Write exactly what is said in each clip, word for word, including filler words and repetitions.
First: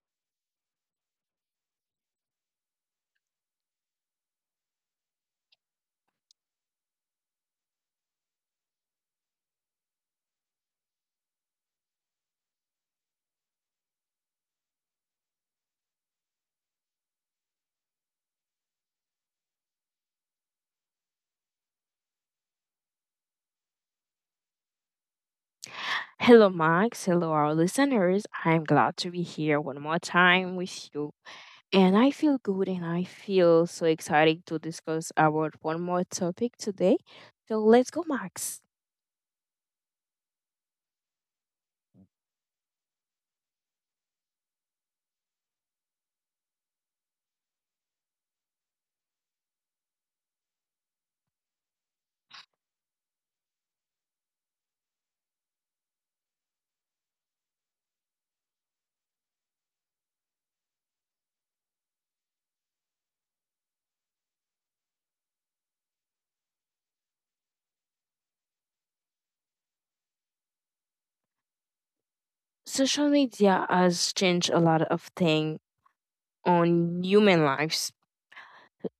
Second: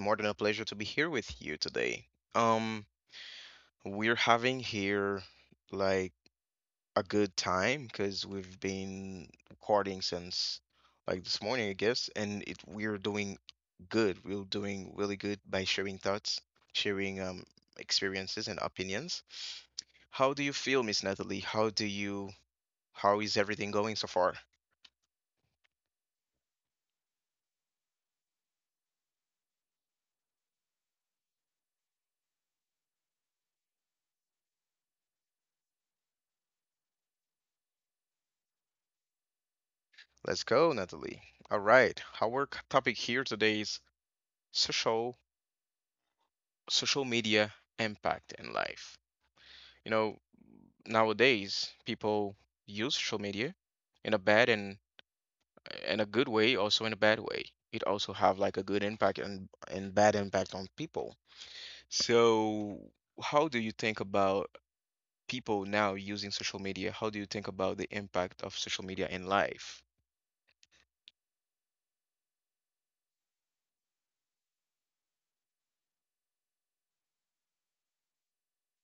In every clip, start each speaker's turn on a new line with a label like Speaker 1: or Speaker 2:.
Speaker 1: more than a pleasure to be here with you today. Um, we're having here like a good time because we've been recording since like this morning, I guess, and it we're doing good. We're doing really good by sharing thoughts, sharing um experiences and opinions. How do you feel, Miss Natalie? How do you how is everything going so far?
Speaker 2: Hello, Max. Hello, our listeners. I'm glad to be here one more time with you. And I feel good and I feel so excited to discuss about one more topic today. So let's go, Max.
Speaker 1: Let's go, Natalie. All right. Our c- topic here today is social social media impact in life. You know, nowadays people use social media in a bad and in a good way, also in a bad way. It also have like a good impact and and bad impact on people. So, how do you think about people now using social media? How do you think about the impact of social media in life?
Speaker 2: Social media has changed a lot of things on human lives.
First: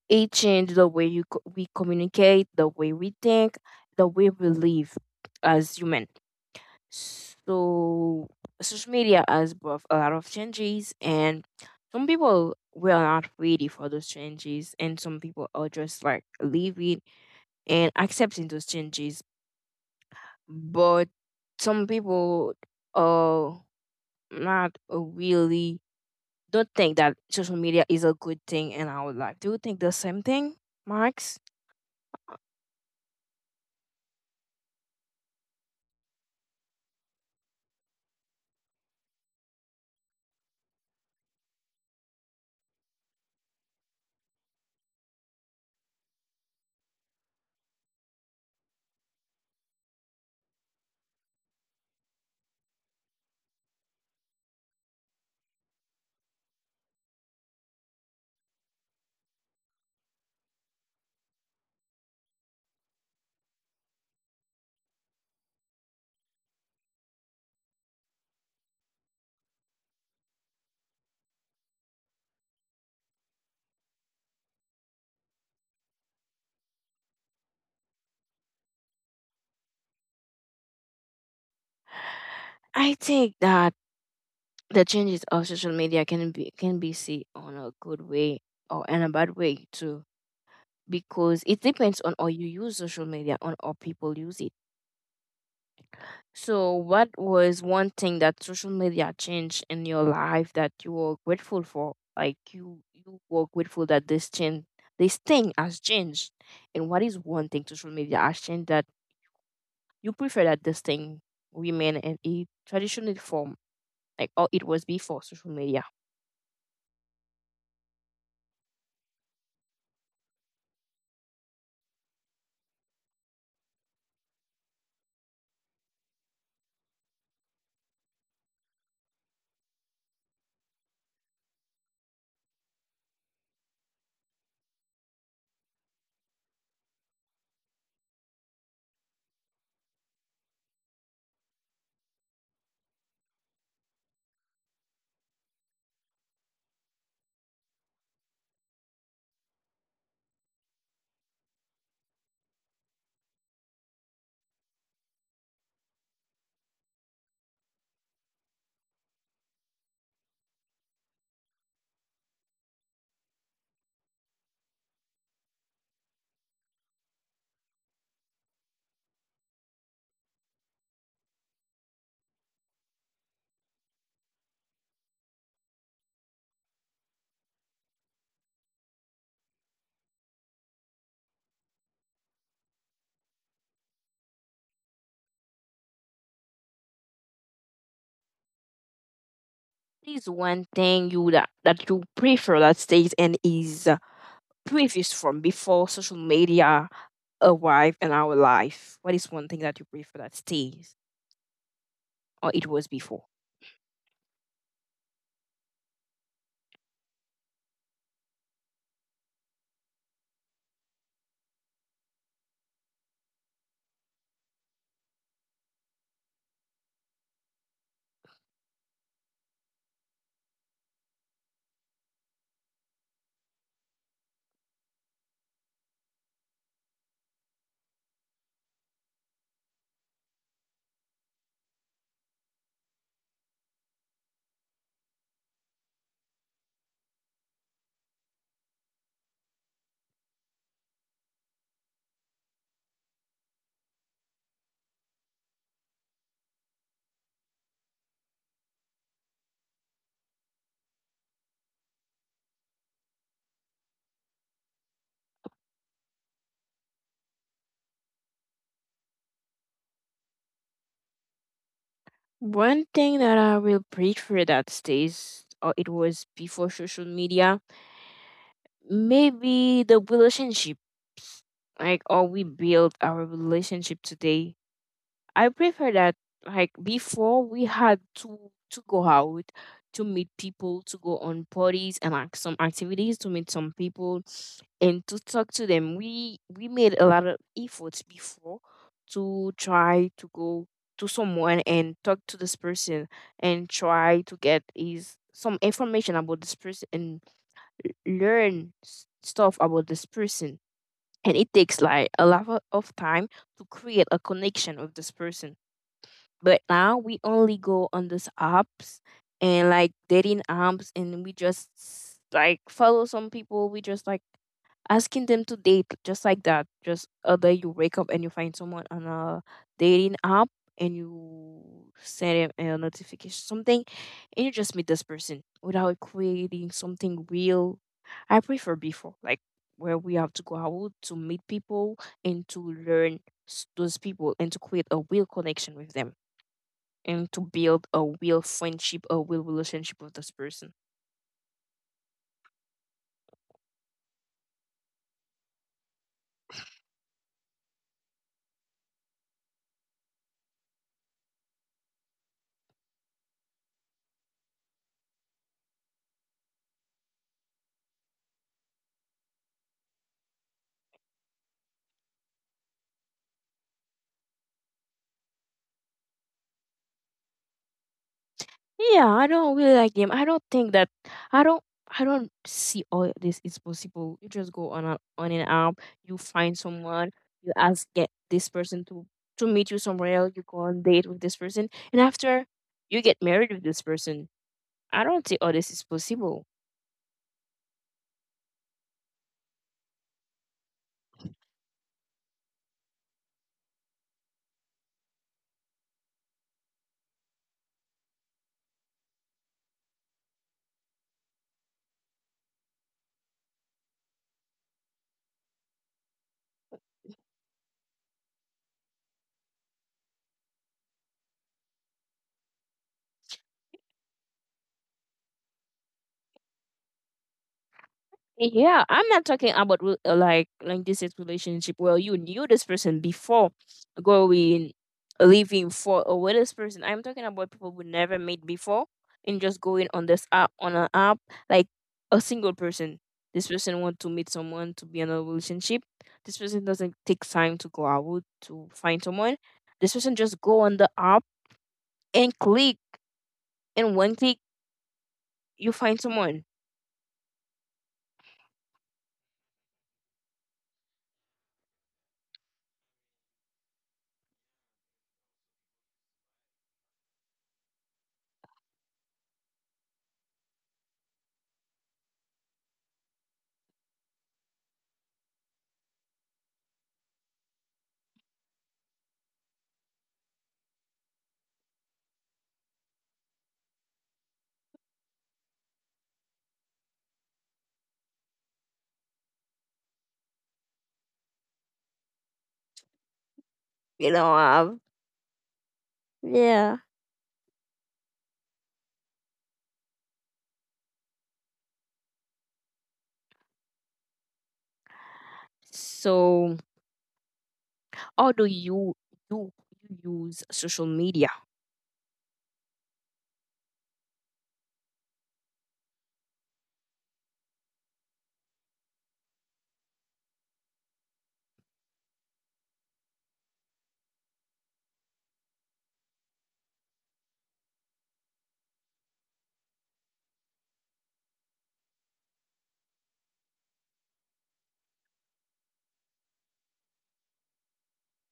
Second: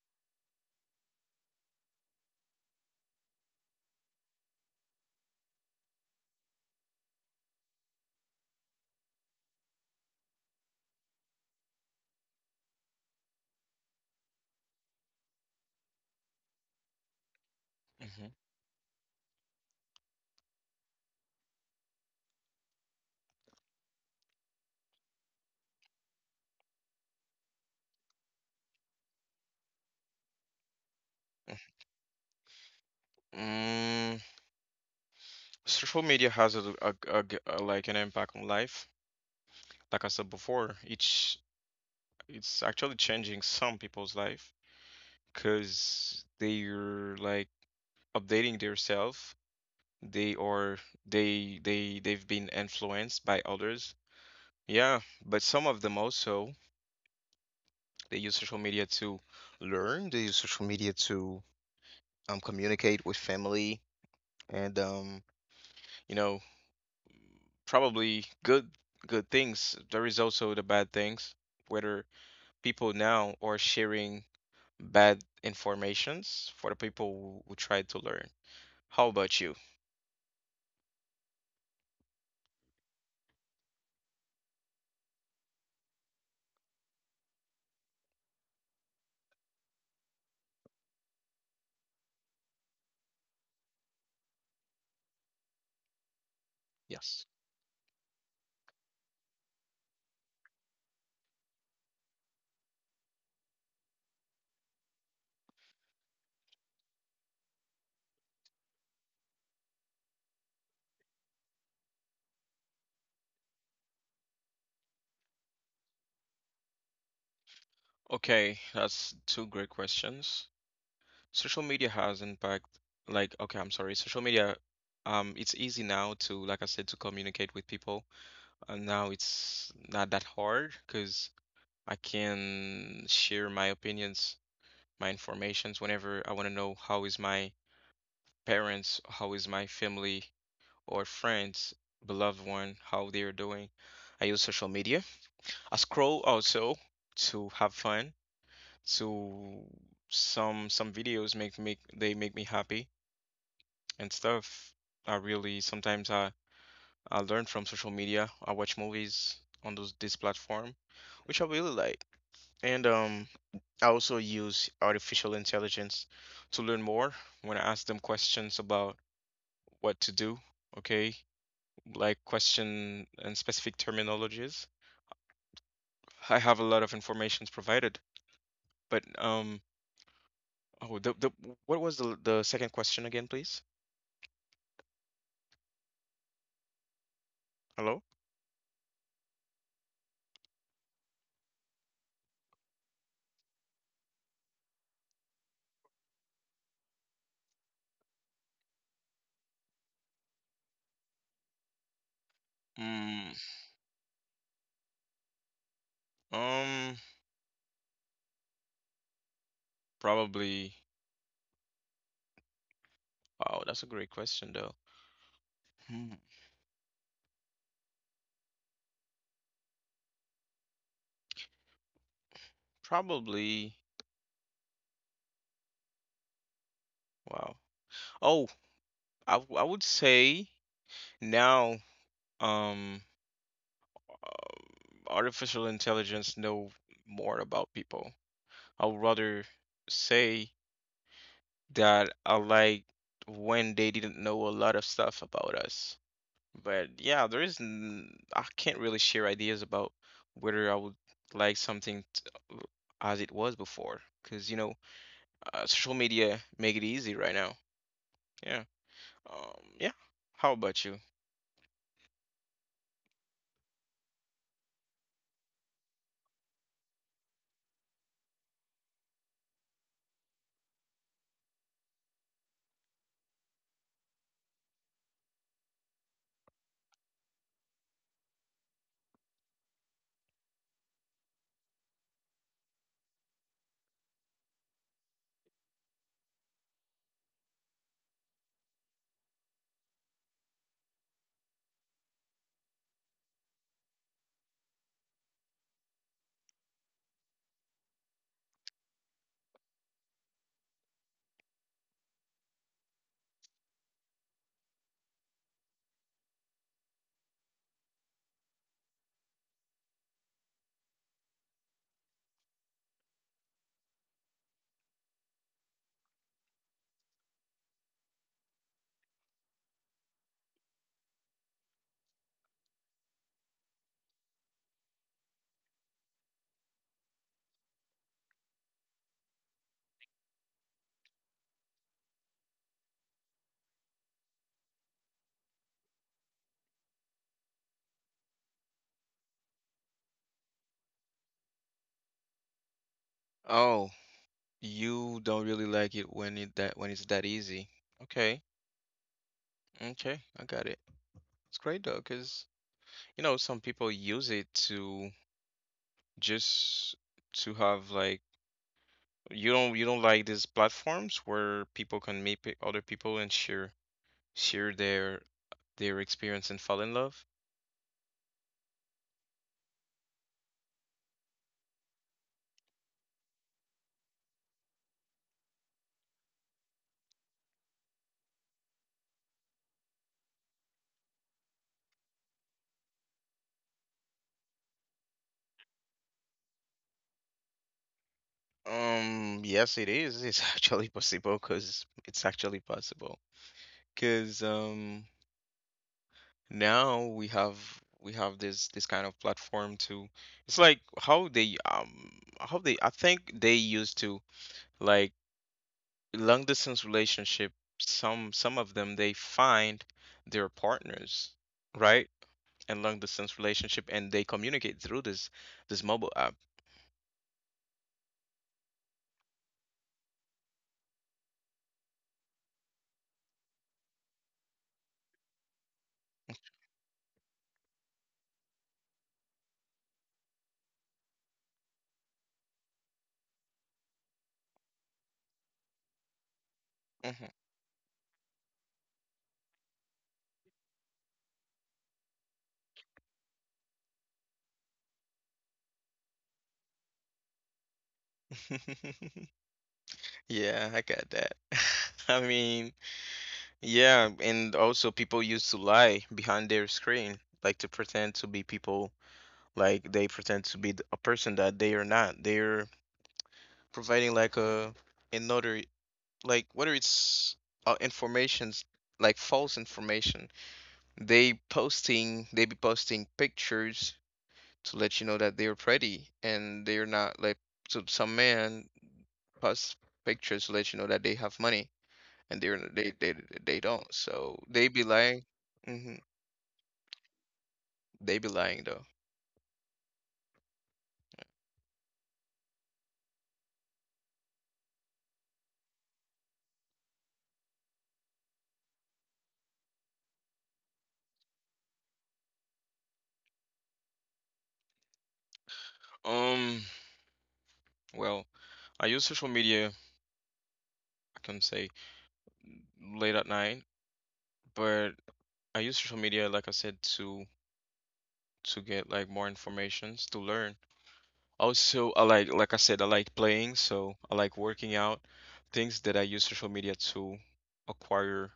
Speaker 2: It changed the way you co- we communicate, the way we think, the way we live as human. So social media has brought a lot of changes, and some people were not ready for those changes, and some people are just like living and
Speaker 1: Hmm.
Speaker 2: accepting those changes. But some people are not really don't think that social media is a good thing in our life. Do you think the same thing, Max?
Speaker 1: Mm, social media has a, a, a g- a, like an impact on life. Like I said before, it's it's actually changing some people's life because they're like updating themselves. They are they they they've been influenced by others. Yeah, but some of them also they use social media to learn. They use social media to um communicate with family and um you know probably good good things. There is also the bad things, whether people now are sharing bad informations for the people who, who try to learn. How about you?
Speaker 2: I think that the changes of social media can be can be seen on a good way or in a bad way too, because it depends on how you use social media, on how people use it. So what
Speaker 1: Yes.
Speaker 2: was one thing that social media changed in your life that you were grateful for, like you you were grateful that this change, this thing has changed? And what is one thing social media has changed that you prefer that this thing remain in a traditional form, like how it was before social media?
Speaker 1: Okay, that's two great questions. Social media has impact like okay, I'm sorry. Social media um it's easy now to like I said to communicate with people. Uh, now it's not that hard because I can share my opinions, my informations whenever I want to know how is my parents, how is my family or friends, beloved one, how they are doing. I use social media. I scroll also to have fun. To some some videos make make they make me happy and stuff. I really sometimes I I learn from social media. I watch movies on those this platform, which I really like. And um, I also use artificial intelligence to learn more when I ask them questions about what to do, okay? Like question and specific terminologies. I have a lot of informations provided, but um, oh, the, the what was the the second question again, please? Hello?
Speaker 2: What is one thing you that, that you prefer that stays and is previous from before social media arrived in our life? What is one thing that you prefer that stays or it was before?
Speaker 1: Mm, um, probably. Wow, that's a great question though. Hmm, probably. Wow. Oh, I w- I would say now. Um. um, artificial intelligence know more about people. I would rather say that I like when they didn't know a lot of stuff about us. But yeah, there is n- I can't really share ideas about whether I would like something t- uh, as it was before, because you know, uh, social media make it easy right now. Yeah. Um, yeah. How about you?
Speaker 2: One thing that I will prefer that stays or it was before social media, maybe the relationship. Like how we build our relationship today, I prefer that, like before, we had to to go out to meet people, to go on parties and like some activities to meet some people and to talk to them. We we made a lot of efforts before to try to go to someone and talk to this person and try to get is some information about this person and learn s- stuff about this person. And it takes like a lot of of time to create a connection with this person. But now we only go on these apps and like dating apps, and we just like follow some people. We just like asking them to date just like that. Just other you wake up and you find someone on a dating app, and you send them a notification something, and you just meet this person without creating something real. I prefer before, like where we have to go out to meet people and to learn s- those people and to create a real connection with them and to build a real friendship, a real relationship with this person.
Speaker 1: Oh, you don't really like it when it that when it's that easy. Okay. Okay, I got it. It's great though, because you know some people use it to just to have like you don't you don't like these platforms where people can meet pe- other people and share share their their experience and fall in love.
Speaker 2: Yeah, I don't really like them. I don't think that I don't I don't see all this is possible. You just go on a, on an app, you find someone, you ask get this person to to meet you somewhere else, you go on date with this person, and after you get married with this person. I don't see all this is possible.
Speaker 1: Um, yes, it is. It's actually possible because it's actually possible because um now we have we have this this kind of platform to it's like how they um how they I think they used to like long distance relationship some some of them they find their partners right in long distance relationship and they communicate through this this mobile app.
Speaker 2: Yeah, I'm not talking about re- uh, like like this is relationship where you knew this person before going living for or with this person. I'm talking about people who never met before and just going on this app, on an app, like a single person. This person want to meet someone to be in a relationship. This person doesn't
Speaker 1: Mhm.
Speaker 2: take time to go out to find someone. This person just go on the app and click, and one click you find someone.
Speaker 1: Yeah, I got that. I mean, yeah, and also people used to lie behind their screen like to pretend to be people like they pretend to be th- a person that they are not. They're providing like a another like whether it's uh, informations like false information. They posting they be posting pictures to let you know that they're pretty and they're not, like. So some man post pictures to let you know that they have money and they're they they, they don't,
Speaker 2: You know,
Speaker 1: so they
Speaker 2: uh,
Speaker 1: be lying. Hmm.
Speaker 2: yeah.
Speaker 1: They be lying though.
Speaker 2: So how do you, do you use social media?
Speaker 1: Um, well, I use social media, I can say late at night, but I use social media, like I said, to to get like more informations to learn. Also, I like like I said, I like playing, so I like working out. Things that I use social media to acquire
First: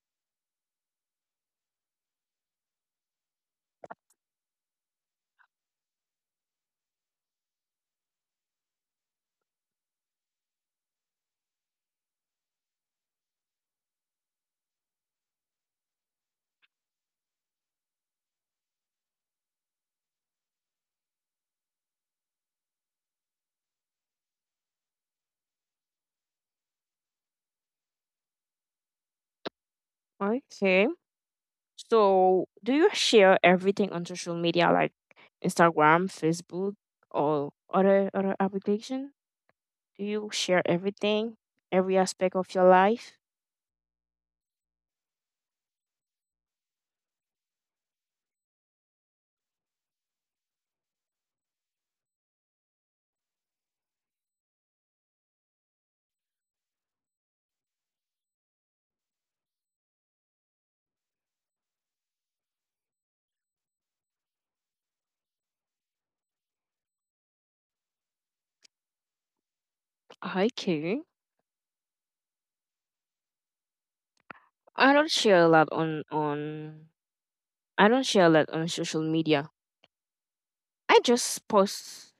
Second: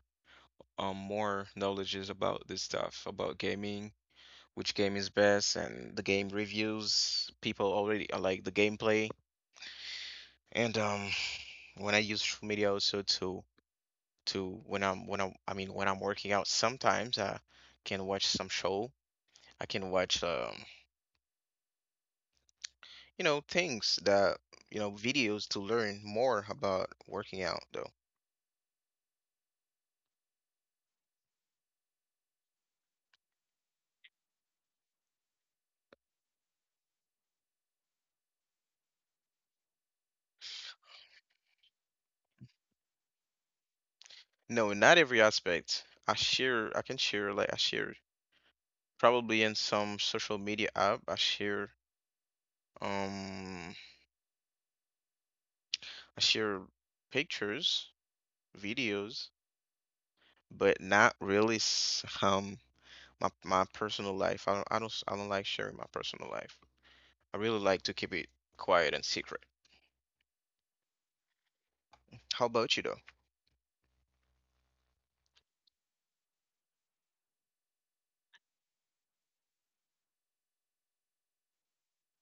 Speaker 1: um more knowledges about this stuff, about gaming, which game is best, and the game reviews. People already I like the gameplay, and um when I use social media also to to when I'm when I'm I mean when I'm working out, sometimes I can watch some show. I can watch um you know things that you know videos to learn more about working out though.
Speaker 2: Okay. So, do you share everything on social media like Instagram, Facebook, or other other application? Do you share everything, every aspect of your life?
Speaker 1: No, not every aspect. I share, I can share, like I share probably in some social media app. I share, um, I share pictures, videos, but not really s- um my my personal life. I don't, I don't, s- I don't like sharing my personal life. I really like to keep it quiet and secret.
Speaker 2: Okay.
Speaker 1: How about you though?
Speaker 2: I don't share a lot on on I don't share a lot on social media. I just post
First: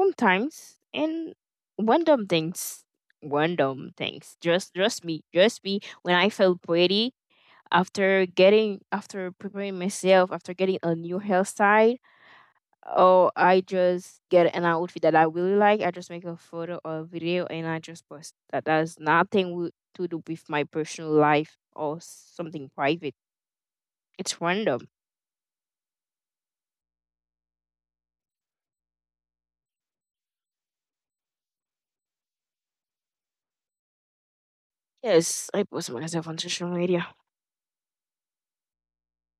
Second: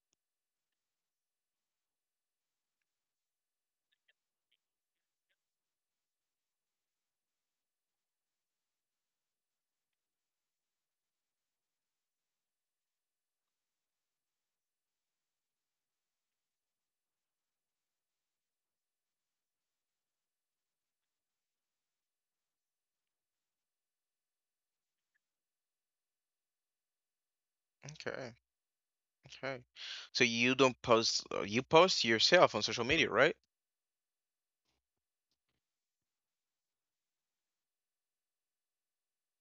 Speaker 2: sometimes, and random things, random things. Just trust me, trust me, when I felt pretty after getting, after preparing myself, after getting a new hairstyle or I just get an outfit that I really like, I just make a photo or a video and I just post. That has nothing wi- to do with my personal life or something private. It's random.
Speaker 1: Okay, okay. So you don't post, uh, you post yourself on social media, right?
Speaker 2: Yes, I post myself on social media.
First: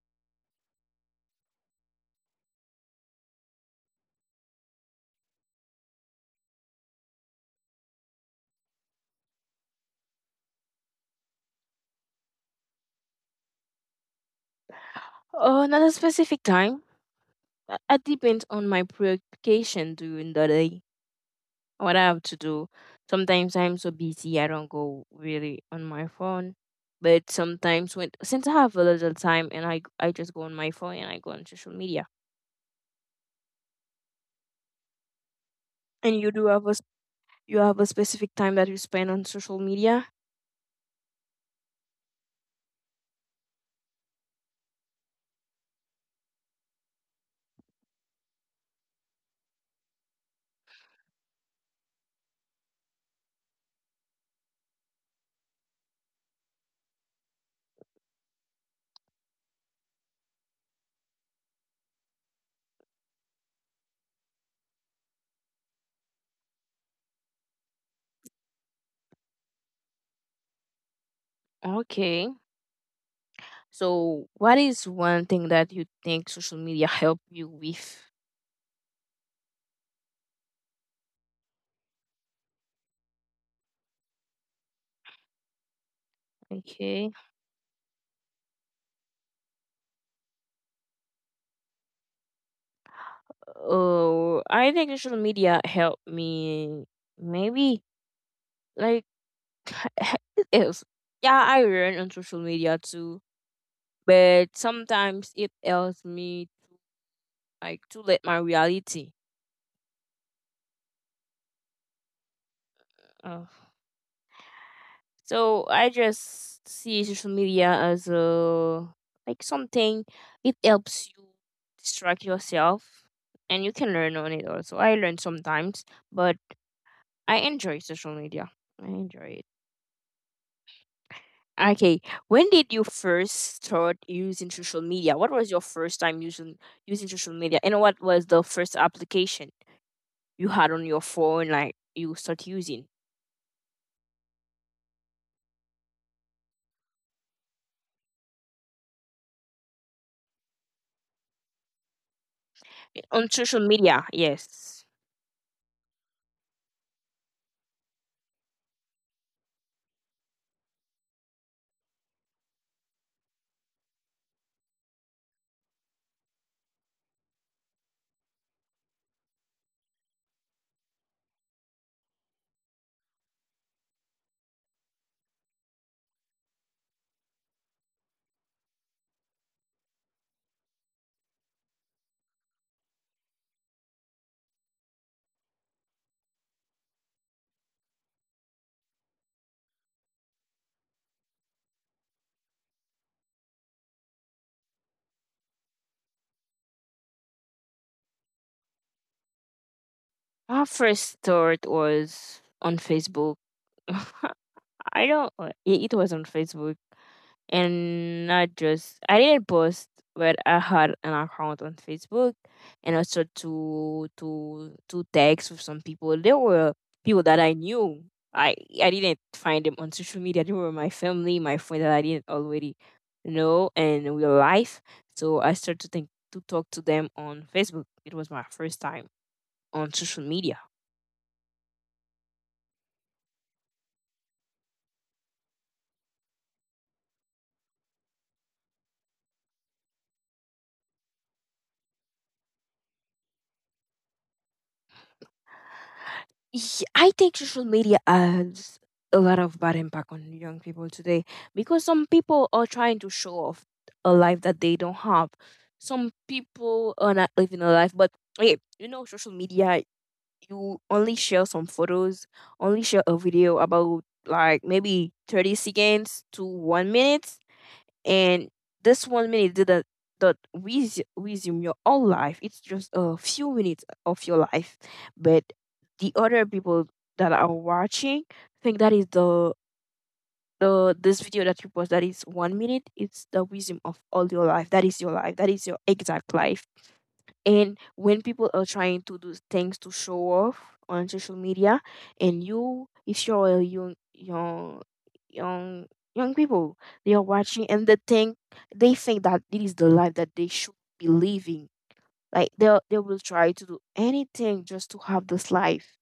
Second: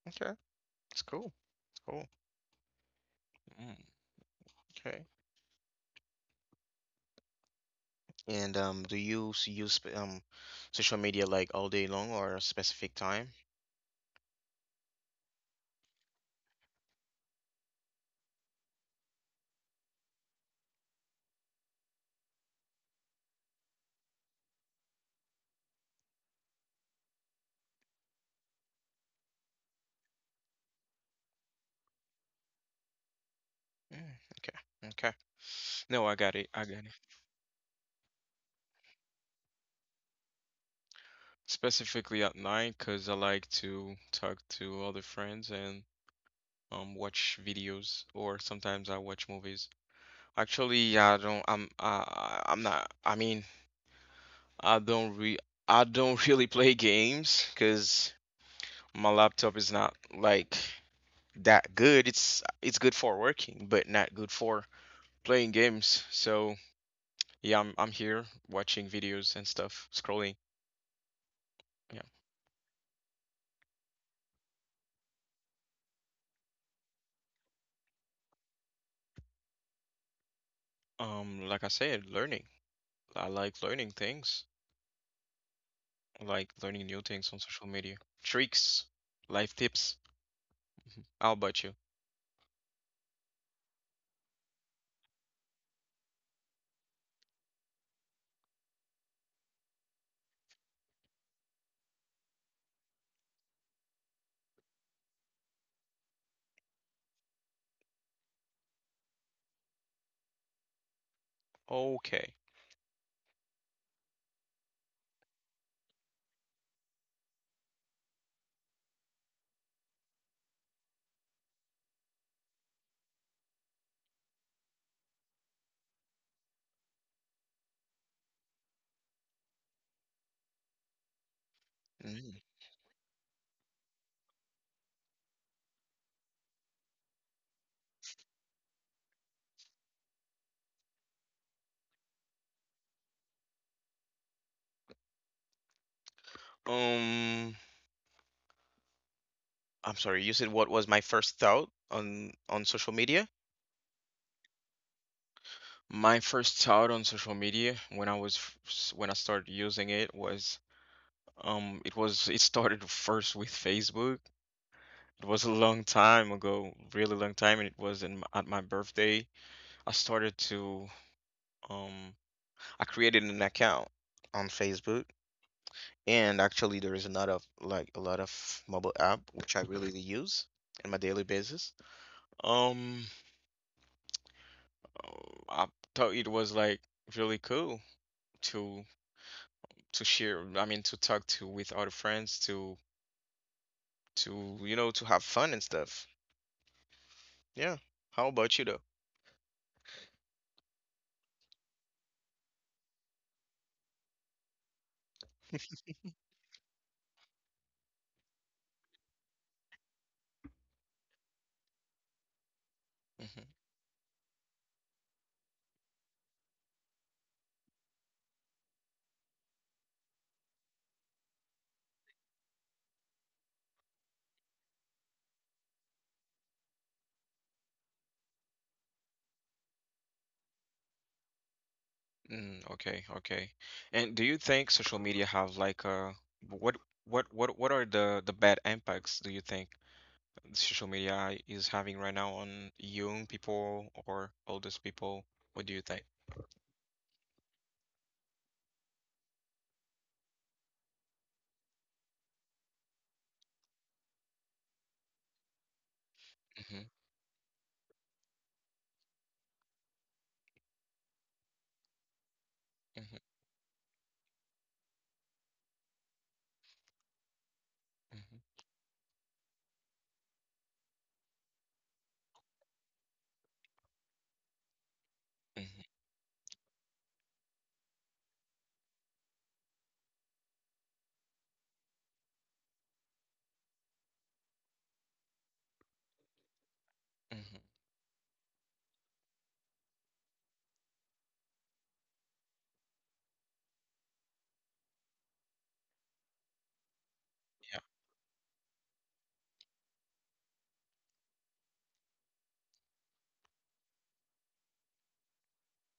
Speaker 1: Okay, that's cool. Cool. Mm, okay. And um, do you s- use sp- um social media like all day long or a specific time?
Speaker 2: Oh, not a specific time. Uh, It depends on my preoccupation during the day, what I have to do. Sometimes I'm so busy, I don't go really on my phone. But sometimes when since I have a little time, and I I just go on my phone and I go on social media.
Speaker 1: Mm, okay, okay. No, I
Speaker 2: And you
Speaker 1: got
Speaker 2: do
Speaker 1: it. I
Speaker 2: have a s-
Speaker 1: got it.
Speaker 2: you have a specific time that you spend on social media.
Speaker 1: Specifically at night because I like to talk to other friends and um watch videos or sometimes I watch movies. Actually, I don't. I'm. I. I'm not. I mean, I don't re. I don't really play games because my laptop is not like that good. It's it's good for working, but not good for playing games. So yeah, I'm I'm here watching videos and stuff, scrolling. Yeah.
Speaker 2: Okay. So what is one thing that you think social media help you with?
Speaker 1: Um, like I said, learning. I like learning things. I like learning new
Speaker 2: Okay.
Speaker 1: things on social media. Tricks, life tips. How about you?
Speaker 2: Oh, I think social media helped me maybe like it helps. Yeah, I run on social media too, but sometimes it helps me like to let my reality.
Speaker 1: Okay.
Speaker 2: Uh, so I just see social media as a like something. It helps you distract yourself, and you can learn on it also. I learn sometimes, but I enjoy social media. I enjoy it. Okay,
Speaker 1: Mm.
Speaker 2: when did you first start using social media? What was your first time using using social media, and what was the first application you had on your phone, like you start using?
Speaker 1: Um, I'm sorry. You said what was my first thought on on social
Speaker 2: Eh,
Speaker 1: media?
Speaker 2: on social media? Yes,
Speaker 1: My first thought on social media when I was f- s- when I started using it was um it was it started first with Facebook. It was a long time ago, really long time, and it was in, m- at my birthday. I started to um I created an account on Facebook, and actually there is another of- like a lot of mobile app which I really use on my daily basis. Um, I thought it was like really cool to to share, I mean to talk to with other friends to to you know to have fun and stuff. Yeah. How about you though?
Speaker 2: my first start was on Facebook. I don't. uh, It it was on Facebook. And not just I didn't post, but I had an account on Facebook, and I started
Speaker 1: Mhm.
Speaker 2: to to to text with some people. They were people that I knew. I I didn't find them on social media. They were my family, my friend that I didn't already know in real life. So I started to think to talk to them on Facebook. It was my first time on social media.
Speaker 1: Mm, okay, okay. And do you think social media have like a what what what what are the the bad impacts do you think social media is having right now on young people or oldest people? What do you think?
Speaker 2: Ye- I think social media has a lot of bad impact on young people today because some people are trying to show off a life that they don't have. Some
Speaker 1: Mm-hmm,
Speaker 2: people are not living a life, but hey, you know, social media, you only share some photos, only share a
Speaker 1: mm-hmm,
Speaker 2: video about like maybe thirty seconds to one minute. And
Speaker 1: mm-hmm,
Speaker 2: this one minute that that that with resume your whole life, it's just a few minutes of your life. But
Speaker 1: mm-hmm,
Speaker 2: the other people that are watching think that is the the this video that you post that is one minute, it's the wisdom of all your life, that is your life, that is your exact life.
Speaker 1: hmm.
Speaker 2: And when people are trying to do things to show off on social media, and you, if you're a young, young, young, young, people, they are watching
Speaker 1: Yeah,
Speaker 2: and they think, they think that it is the life that they should be living. Like they they will try to do anything just to have this life,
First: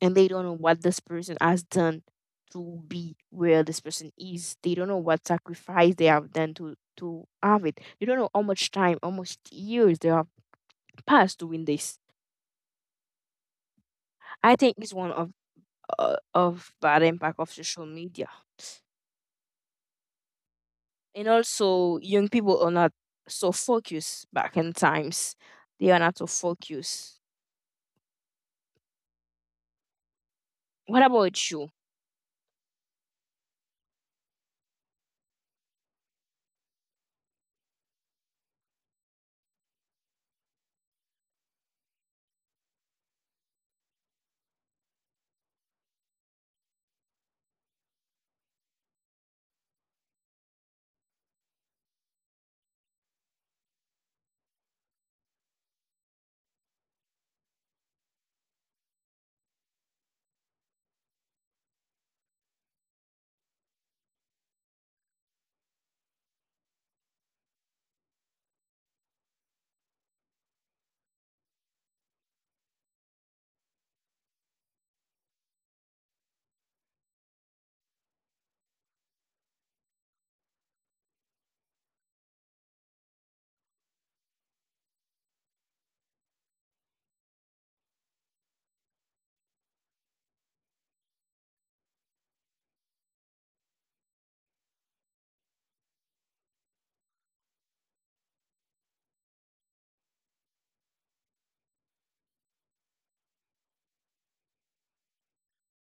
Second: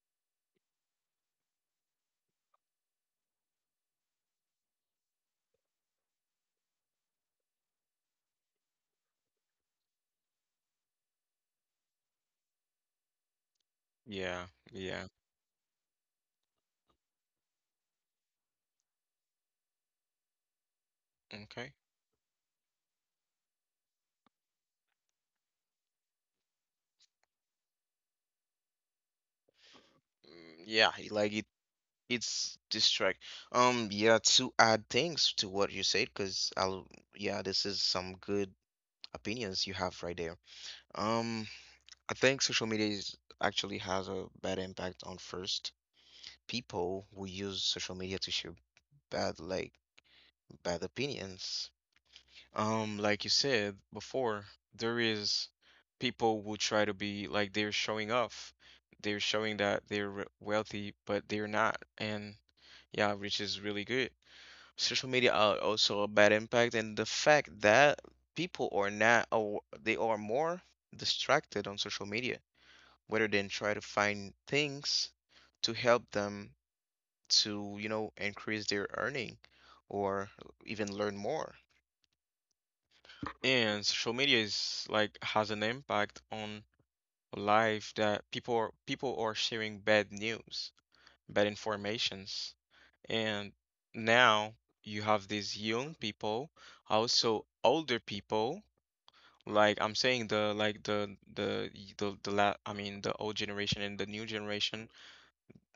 Speaker 2: and they don't know what this person has done to be where this person is. They don't know what sacrifice they have done to to have it. They don't know how much time, how much years they have passed doing this.
Speaker 1: yeah,
Speaker 2: I think it's
Speaker 1: yeah.
Speaker 2: one of uh, of bad impact of social media, and
Speaker 1: Okay.
Speaker 2: also young people are not so focused back in times. They are not so focused.
Speaker 1: Mm, yeah,
Speaker 2: What
Speaker 1: it- like it
Speaker 2: about you?
Speaker 1: it's distract. Um, yeah, to add things to what you said, because I'll yeah, this is some good opinions you have right there. Um, I think social media is actually has a bad impact on first people who use social media to share bad like bad opinions. Um, like you said before, there is people who try to be like they're showing off. They're showing that they're re- wealthy, but they're not. And yeah, which is really good. Social media are also a bad impact, and the fact that people are not, aw- they are more distracted on social media, rather than try to find things to help them to, you know, increase their earning or even learn more. And social media is like has an impact on life that people are, people are sharing bad news, bad informations. And now you have these young people, also older people. Like I'm saying, the like the the the the la I mean the old generation and the new generation,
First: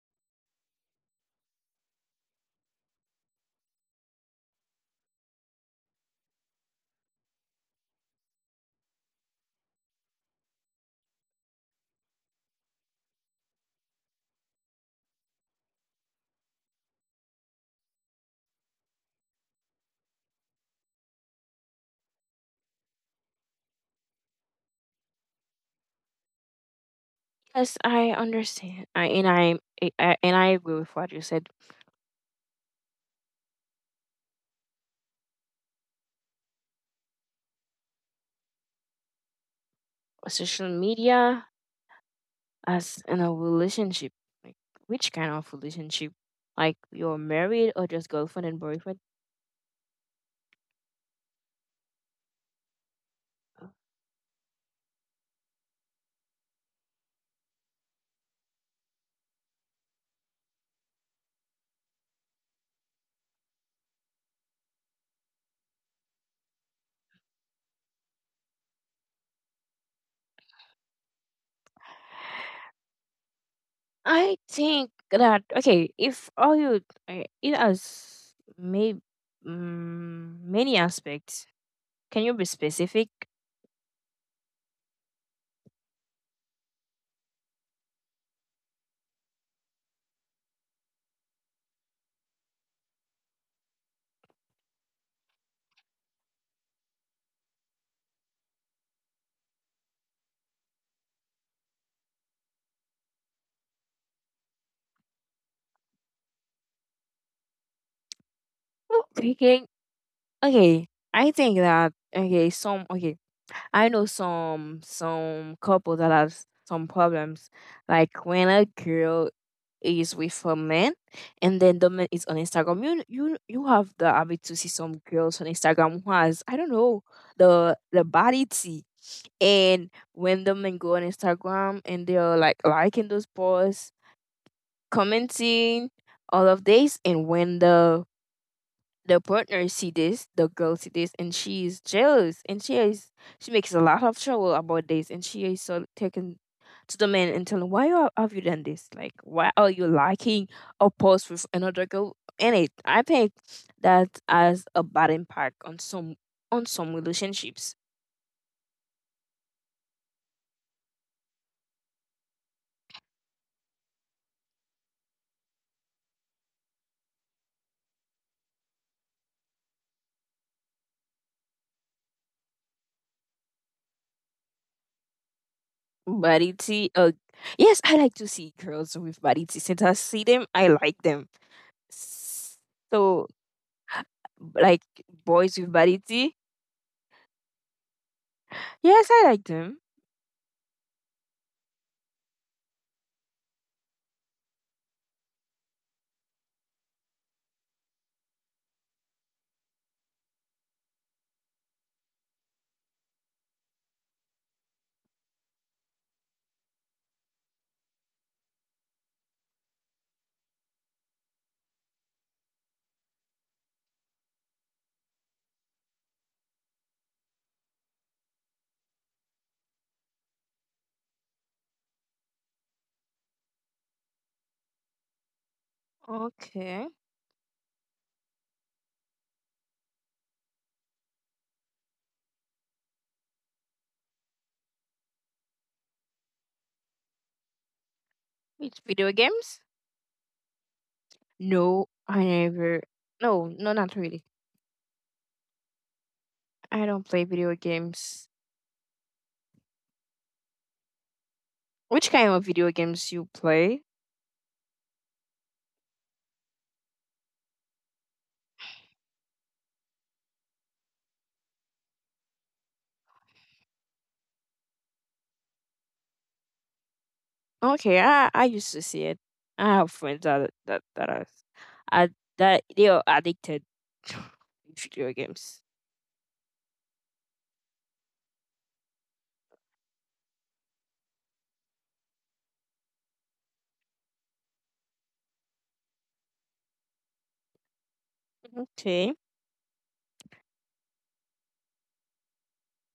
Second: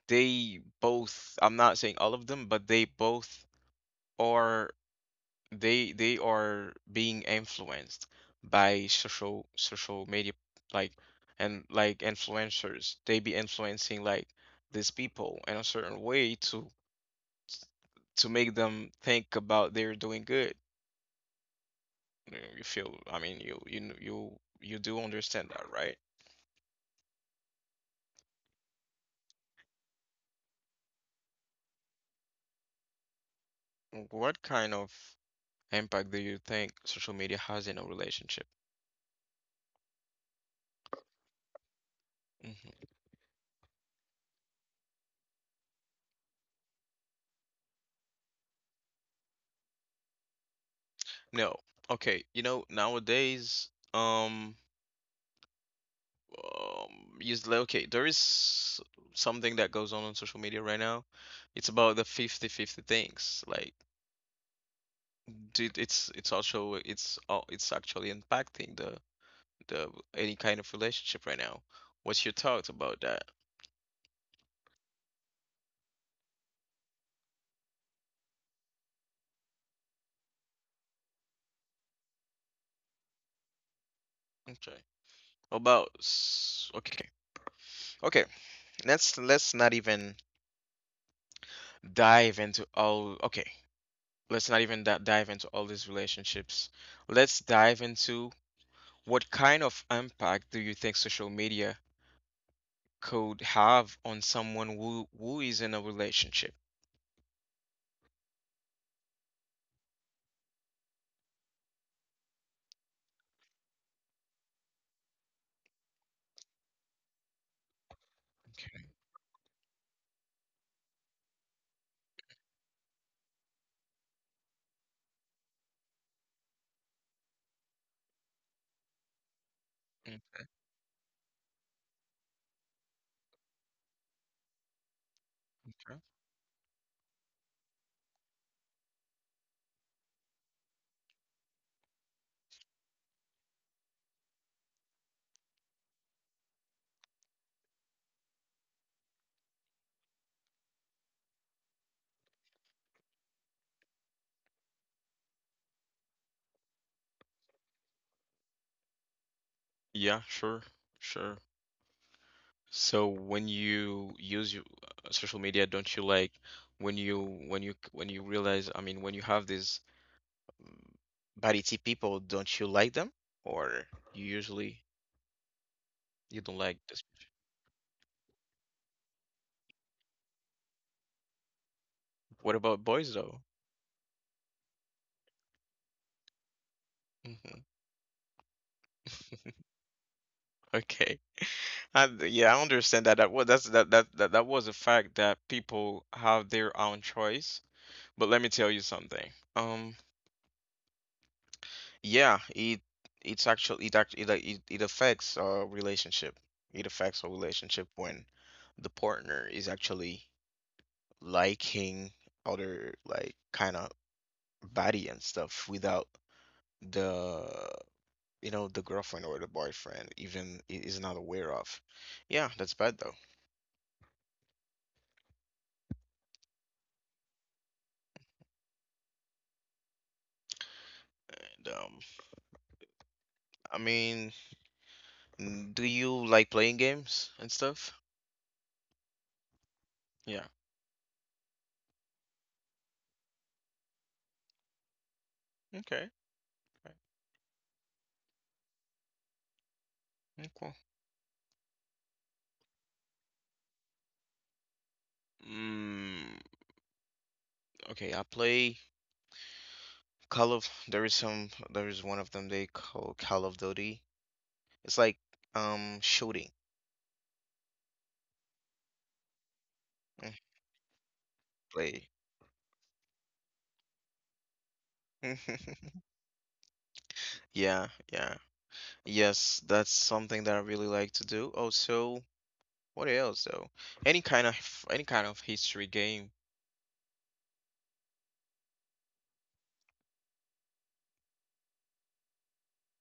Speaker 1: they both. I'm not saying all of them, but they both are they they are being influenced by social social media, like and like influencers. They be influencing like these people in a certain way to to make them think about they're doing good. You know, you feel, I mean, you you kn- you you do understand that, right?
Speaker 2: Yes, I understand. I and I, I I- and I agree with what you said.
Speaker 1: What kind of impact do you think social media has in a relationship?
Speaker 2: Social media
Speaker 1: Hmm.
Speaker 2: as in a relationship, like which kind of relationship? Like you're married or just girlfriend and boyfriend?
Speaker 1: No. Okay, you know, nowadays, um, um, is li- okay, there is something that goes on on social media right now. It's about the fifty-fifty things. Like, d- it's it's also it's uh, it's actually impacting the the any kind of relationship right now. What's your thoughts about that?
Speaker 2: I think that okay, if all you uh, it has may mm, many aspects. Can you be specific?
Speaker 1: Okay. About s- okay. Okay. Let's let's not even dive into all okay. Let's not even di- dive into all these relationships. Let's dive into what kind of impact do you think social media could have on someone who who is in a relationship.
Speaker 2: No, speaking. Okay, I think that okay, some, okay, I know some some couple that has some problems, like when a
Speaker 1: Okay.
Speaker 2: girl is with a man, and then the man is on Instagram. You you you have the habit to see some girls on Instagram who has I don't know the the body tea. And
Speaker 1: Mm,
Speaker 2: when them and go on Instagram and they're like liking those posts,
Speaker 1: okay.
Speaker 2: commenting, all of this, and when the the partner see this, the girl see this, and she is jealous, and she is she makes a lot of trouble about this, and she is so taken to the man and telling why you- have you done this? Like why are you liking a post with another girl in it? I think that has a bad impact on some on some relationships.
Speaker 1: Yeah, sure, sure. So when you use your uh, social media, don't you like when you when you when you realize, I mean, when you have these mm, body type people, don't you like them? Or you usually you don't like
Speaker 2: Vanity.
Speaker 1: this?
Speaker 2: Uh, yes, I like to see girls with vanity. Since I see them, I like them.
Speaker 1: What about boys
Speaker 2: So,
Speaker 1: though?
Speaker 2: like boys with vanity.
Speaker 1: Hmm.
Speaker 2: Yes, I like them.
Speaker 1: Okay. And yeah, I understand that. That was that's that, that that that was a fact that people have their own choice. But let me tell you something. Um, yeah, it it's actually it actually it, it, it affects a relationship. It affects a relationship when the partner is actually liking other like kind of body and stuff without the you know the girlfriend or the boyfriend even i- is not aware of. Yeah, that's bad though.
Speaker 2: Okay.
Speaker 1: And um, I mean, mm, do you like playing games and stuff?
Speaker 2: It's video games?
Speaker 1: Yeah.
Speaker 2: No, I never. No, no, not really.
Speaker 1: Okay.
Speaker 2: I
Speaker 1: Okay.
Speaker 2: don't play video games.
Speaker 1: Mm, cool.
Speaker 2: Which kind of video games you play?
Speaker 1: Mm, okay, I play Call of. There is some. There is one of them they call Call of Duty. It's like um shooting
Speaker 2: Okay, I I used to see it. I have friends
Speaker 1: mm,
Speaker 2: that that that are,
Speaker 1: play.
Speaker 2: are that they are addicted to video games.
Speaker 1: Yeah, yeah. Yes, that's something that I really like to do. Also, what else though? Any kind of any kind of history game.
Speaker 2: Okay.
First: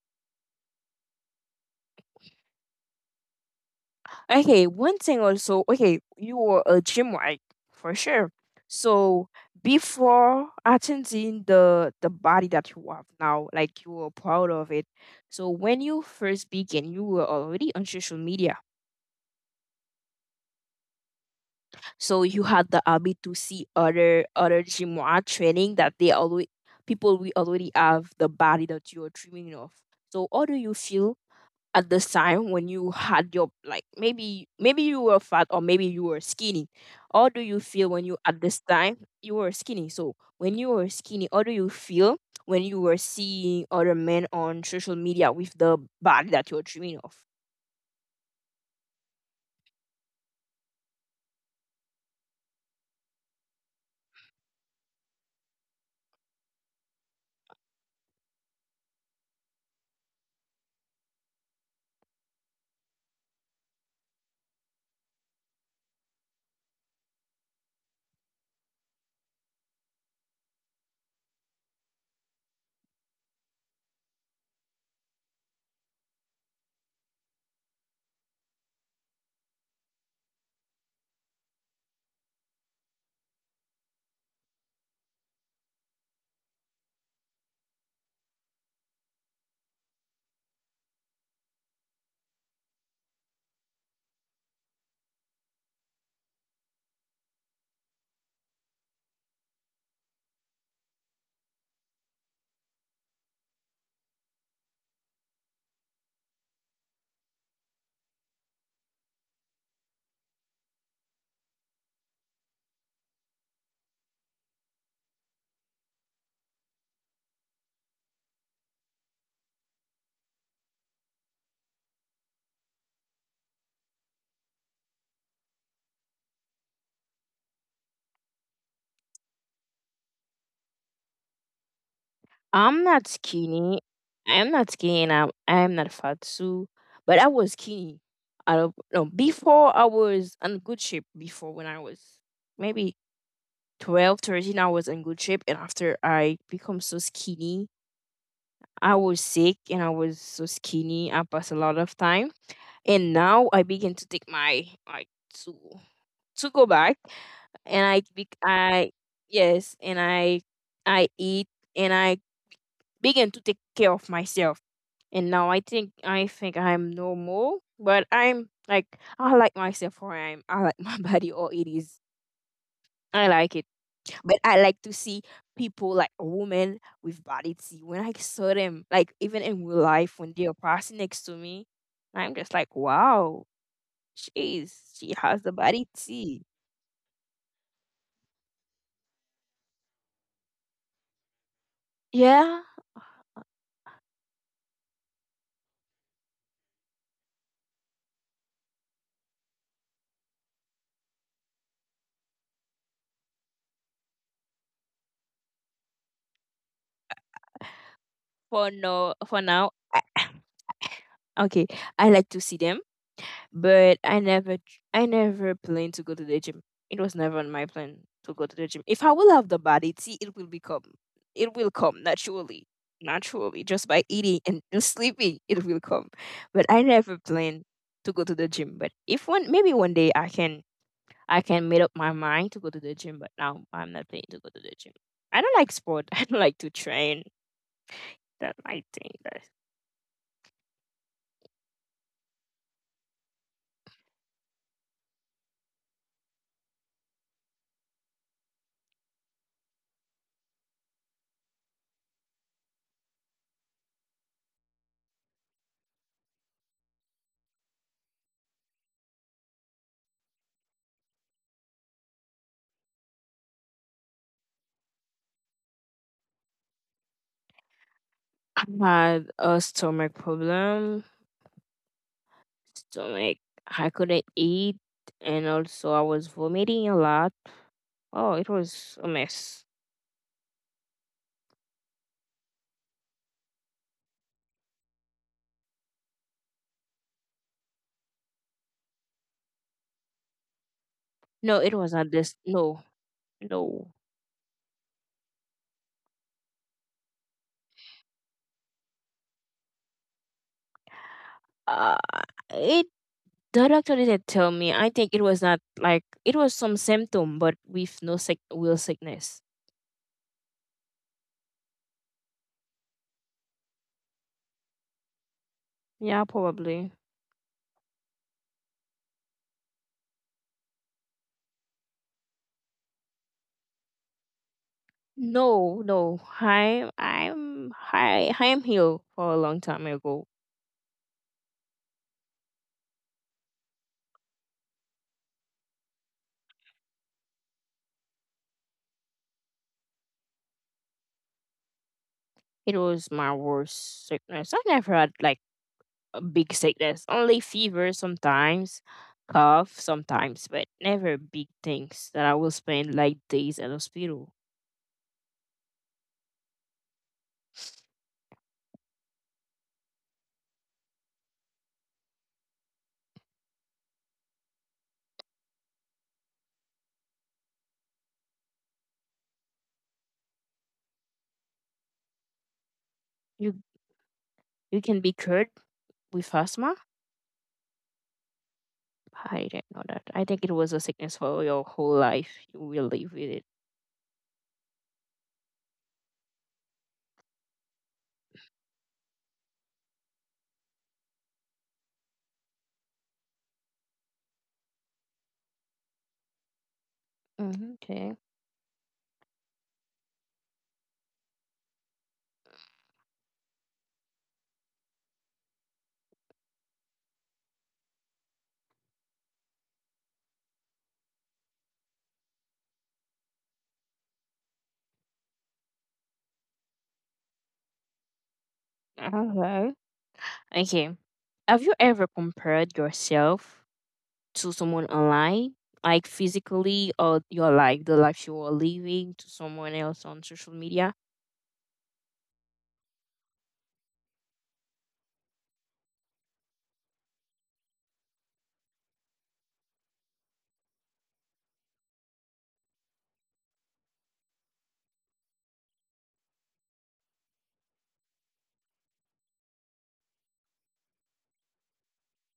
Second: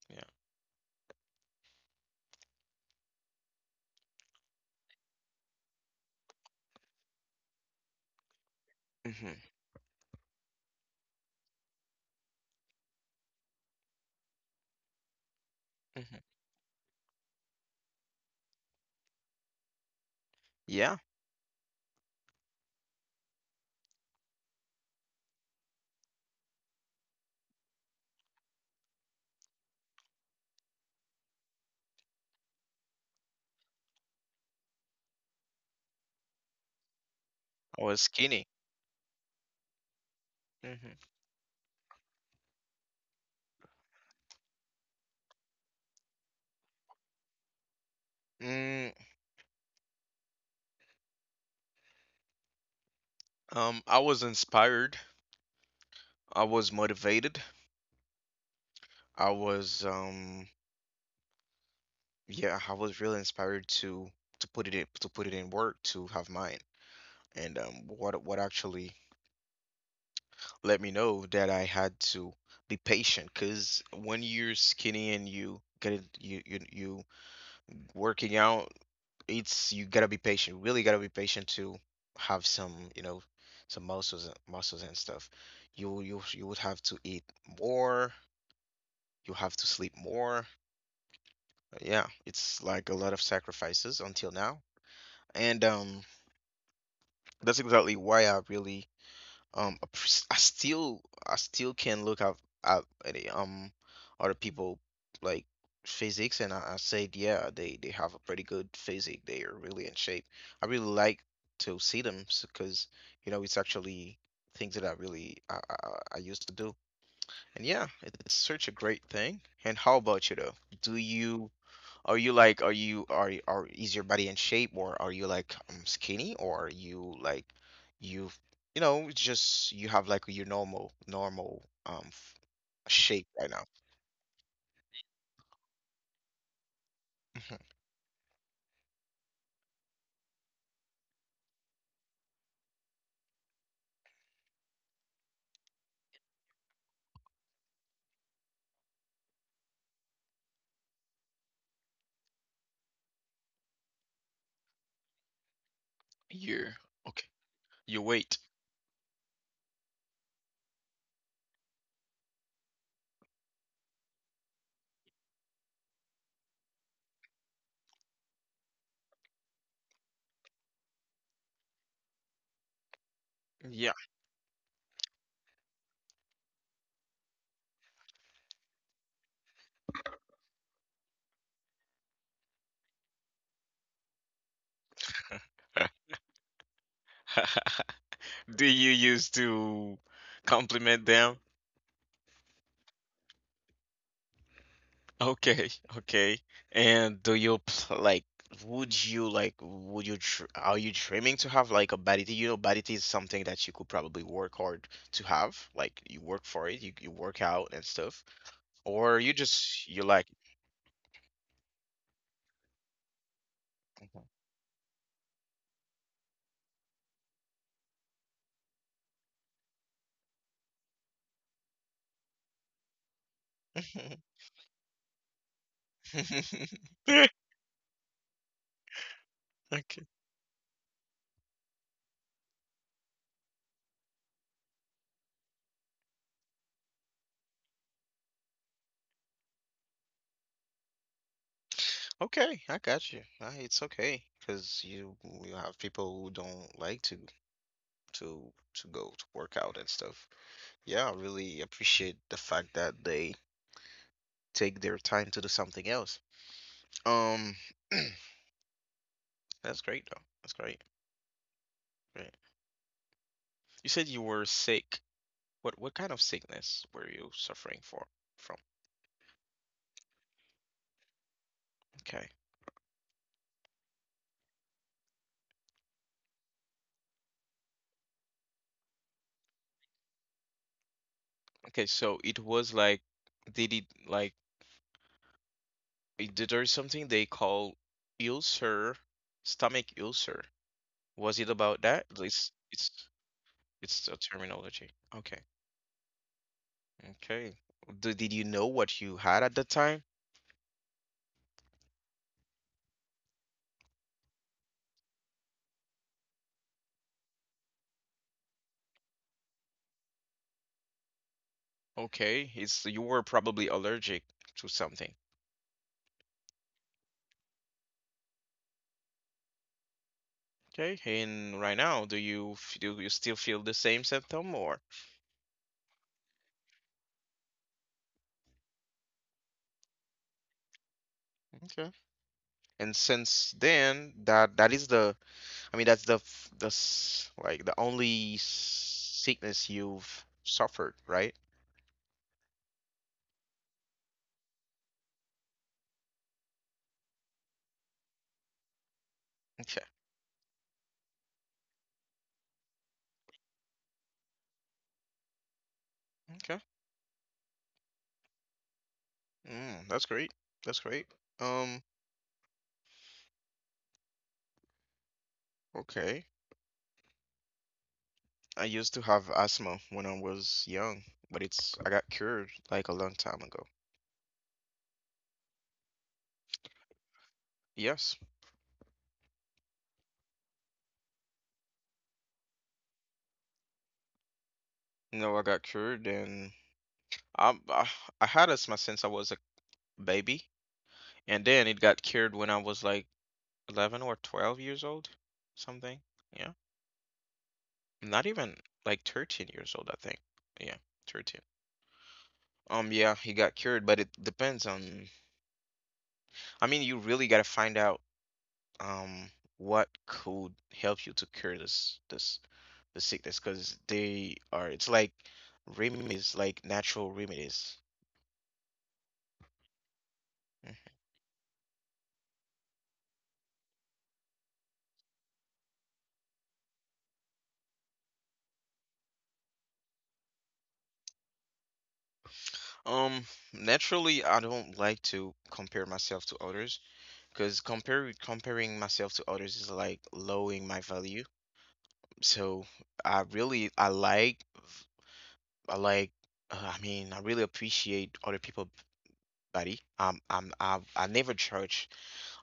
Speaker 1: Yeah.
Speaker 2: Okay, one thing also, okay, you were a gym rat for sure. So
Speaker 1: Hmm.
Speaker 2: before attending the the body that you have now, like you were proud of it. So when you
Speaker 1: Hmm.
Speaker 2: first began, you were already on social media.
Speaker 1: Yeah,
Speaker 2: So you had the habit to see other other gym rat training that they already people we already have the body that you are dreaming of. So how do you feel at this time when you had your like maybe maybe you were fat or maybe you were skinny, how do you feel
Speaker 1: I
Speaker 2: when
Speaker 1: was
Speaker 2: you at
Speaker 1: skinny.
Speaker 2: this time you were skinny, so when you were
Speaker 1: Hmm.
Speaker 2: skinny how do you feel when you were seeing other men on social media with the body that you're dreaming of?
Speaker 1: Mm, um, I was inspired. I was motivated. I was um yeah, I was really inspired to to put it in to put it in work to have mine. And um, what what actually let me know that I had to be patient, because when you're skinny and you get it, you you you working out, it's you gotta be patient. Really gotta be patient to have some, you know, some muscles and- muscles and stuff. You you you would have to eat more. You have to sleep more. Yeah, it's like a lot of sacrifices until now. And um that's exactly why I really um appre- I still I still can look at at the, um other people like physics and I, I said yeah they they have a pretty good physique, they are really in shape. I really like to see them because you know it's actually things that I really I, I, I I used to do, and yeah it's such a great thing. And how about you though, do you are you like, are you are y- are is your body in shape or are you like um, skinny or are you like you you know it's just you have like your normal normal um f-
Speaker 2: I'm not
Speaker 1: shape right now.
Speaker 2: skinny. I'm not skinny and i'm i'm not fat too, but I was
Speaker 1: Mhm.
Speaker 2: skinny. I don't know, before I was in good shape, before when I was maybe twelve, thirteen. I was in good shape. And after I become so skinny, I was sick and I was so skinny. I passed a lot of time. And now I begin to take my like to to go
Speaker 1: You
Speaker 2: back.
Speaker 1: okay?
Speaker 2: And
Speaker 1: Your
Speaker 2: I
Speaker 1: weight.
Speaker 2: bec- I yes, and I I eat and I begin to take care of myself. And now I think I think I'm normal, but I'm like I like myself or I'm I like my body or it is I like it.
Speaker 1: Yeah.
Speaker 2: But I like to see people like a woman with body T. When I saw them, like even in real life, when they are passing next to me, I'm just like, wow, she's she has the body T.
Speaker 1: Do you used to compliment them?
Speaker 2: Yeah.
Speaker 1: Okay, okay. And do you pl- like would you like would you tr are you dreaming to have like a body? You know, body is something that you could probably work hard to have. Like you work for it, you, you work out and stuff.
Speaker 2: For
Speaker 1: Or
Speaker 2: no,
Speaker 1: you
Speaker 2: for now,
Speaker 1: just you
Speaker 2: I,
Speaker 1: like
Speaker 2: okay. I like to see them but I never tr- I never planned to go to the gym. It was never on my plan to go to the gym. If I will have the body, see, it will become it will come naturally. Naturally, just by eating and just sleeping, it will come. But I never planned to go to the gym. But if one maybe one
Speaker 1: Okay.
Speaker 2: day I can I can make up my mind to go to the gym, but now I'm not planning to go to the gym. I don't like sport. I don't like to train. That my thing. That
Speaker 1: Okay, I got you. Uh, It's okay because you you have people who don't like to to to go to work out and stuff. Yeah, I really appreciate the fact that they take their time to do something else. Um, that's great though. That's great. Great. You said you were sick. What what kind of sickness were you suffering for from?
Speaker 2: I had a stomach problem,
Speaker 1: Okay.
Speaker 2: stomach. I couldn't eat, and also I was vomiting a lot. Oh, it was a mess.
Speaker 1: Okay, so it was like they did like it- did there something they call ulcer, stomach ulcer. Was it
Speaker 2: No,
Speaker 1: about
Speaker 2: it was
Speaker 1: that?
Speaker 2: not this.
Speaker 1: It's
Speaker 2: No,
Speaker 1: it's
Speaker 2: no.
Speaker 1: it's a terminology. Okay. Okay. Did, did you know what you had at the time?
Speaker 2: Uh, it the doctor didn't tell me. I think it was not like it was some symptom, but with no sick will sickness.
Speaker 1: Okay, it's you were probably allergic to something.
Speaker 2: Yeah, probably.
Speaker 1: Okay, and right now, do you f- do you still feel the same symptom or?
Speaker 2: No, no. I I'm I I am healed for a long time ago.
Speaker 1: Okay. And since then, that that is the, I mean, that's the f- the s- like the only sickness you've suffered, right?
Speaker 2: It was my worst sickness. I never had like big sickness. Only fever sometimes,
Speaker 1: Okay.
Speaker 2: cough sometimes, but never big things that I will spend like days in hospital.
Speaker 1: Okay. Mm, that's great. That's great. Um, okay. I used to have asthma when I was young, but it's I got cured like a long time ago.
Speaker 2: You you can be cured with asthma?
Speaker 1: Yes.
Speaker 2: I didn't know that. I think it was a sickness for your whole life. You will live with it.
Speaker 1: No, I got cured and I I, I had asthma since I was a baby. And then it got cured when I was like eleven or twelve years old, something. Yeah.
Speaker 2: Mhm. Okay.
Speaker 1: Not even like thirteen years old, I think. Yeah, thirteen. Um, yeah, he got cured, but it depends on, I mean, you really got to find out um what could help you to cure this this the sickness because they are it's like remedies, like natural remedies.
Speaker 2: Okay. Okay. Have you ever compared yourself to someone online, like physically, or your life, the life you are living, to someone else on social media?
Speaker 1: Mhm. Um, naturally, I don't like to compare myself to others, because compare comparing myself to others is like lowering my value. So I really I like I like uh, I mean I really appreciate other people body. Um, I'm I I never judge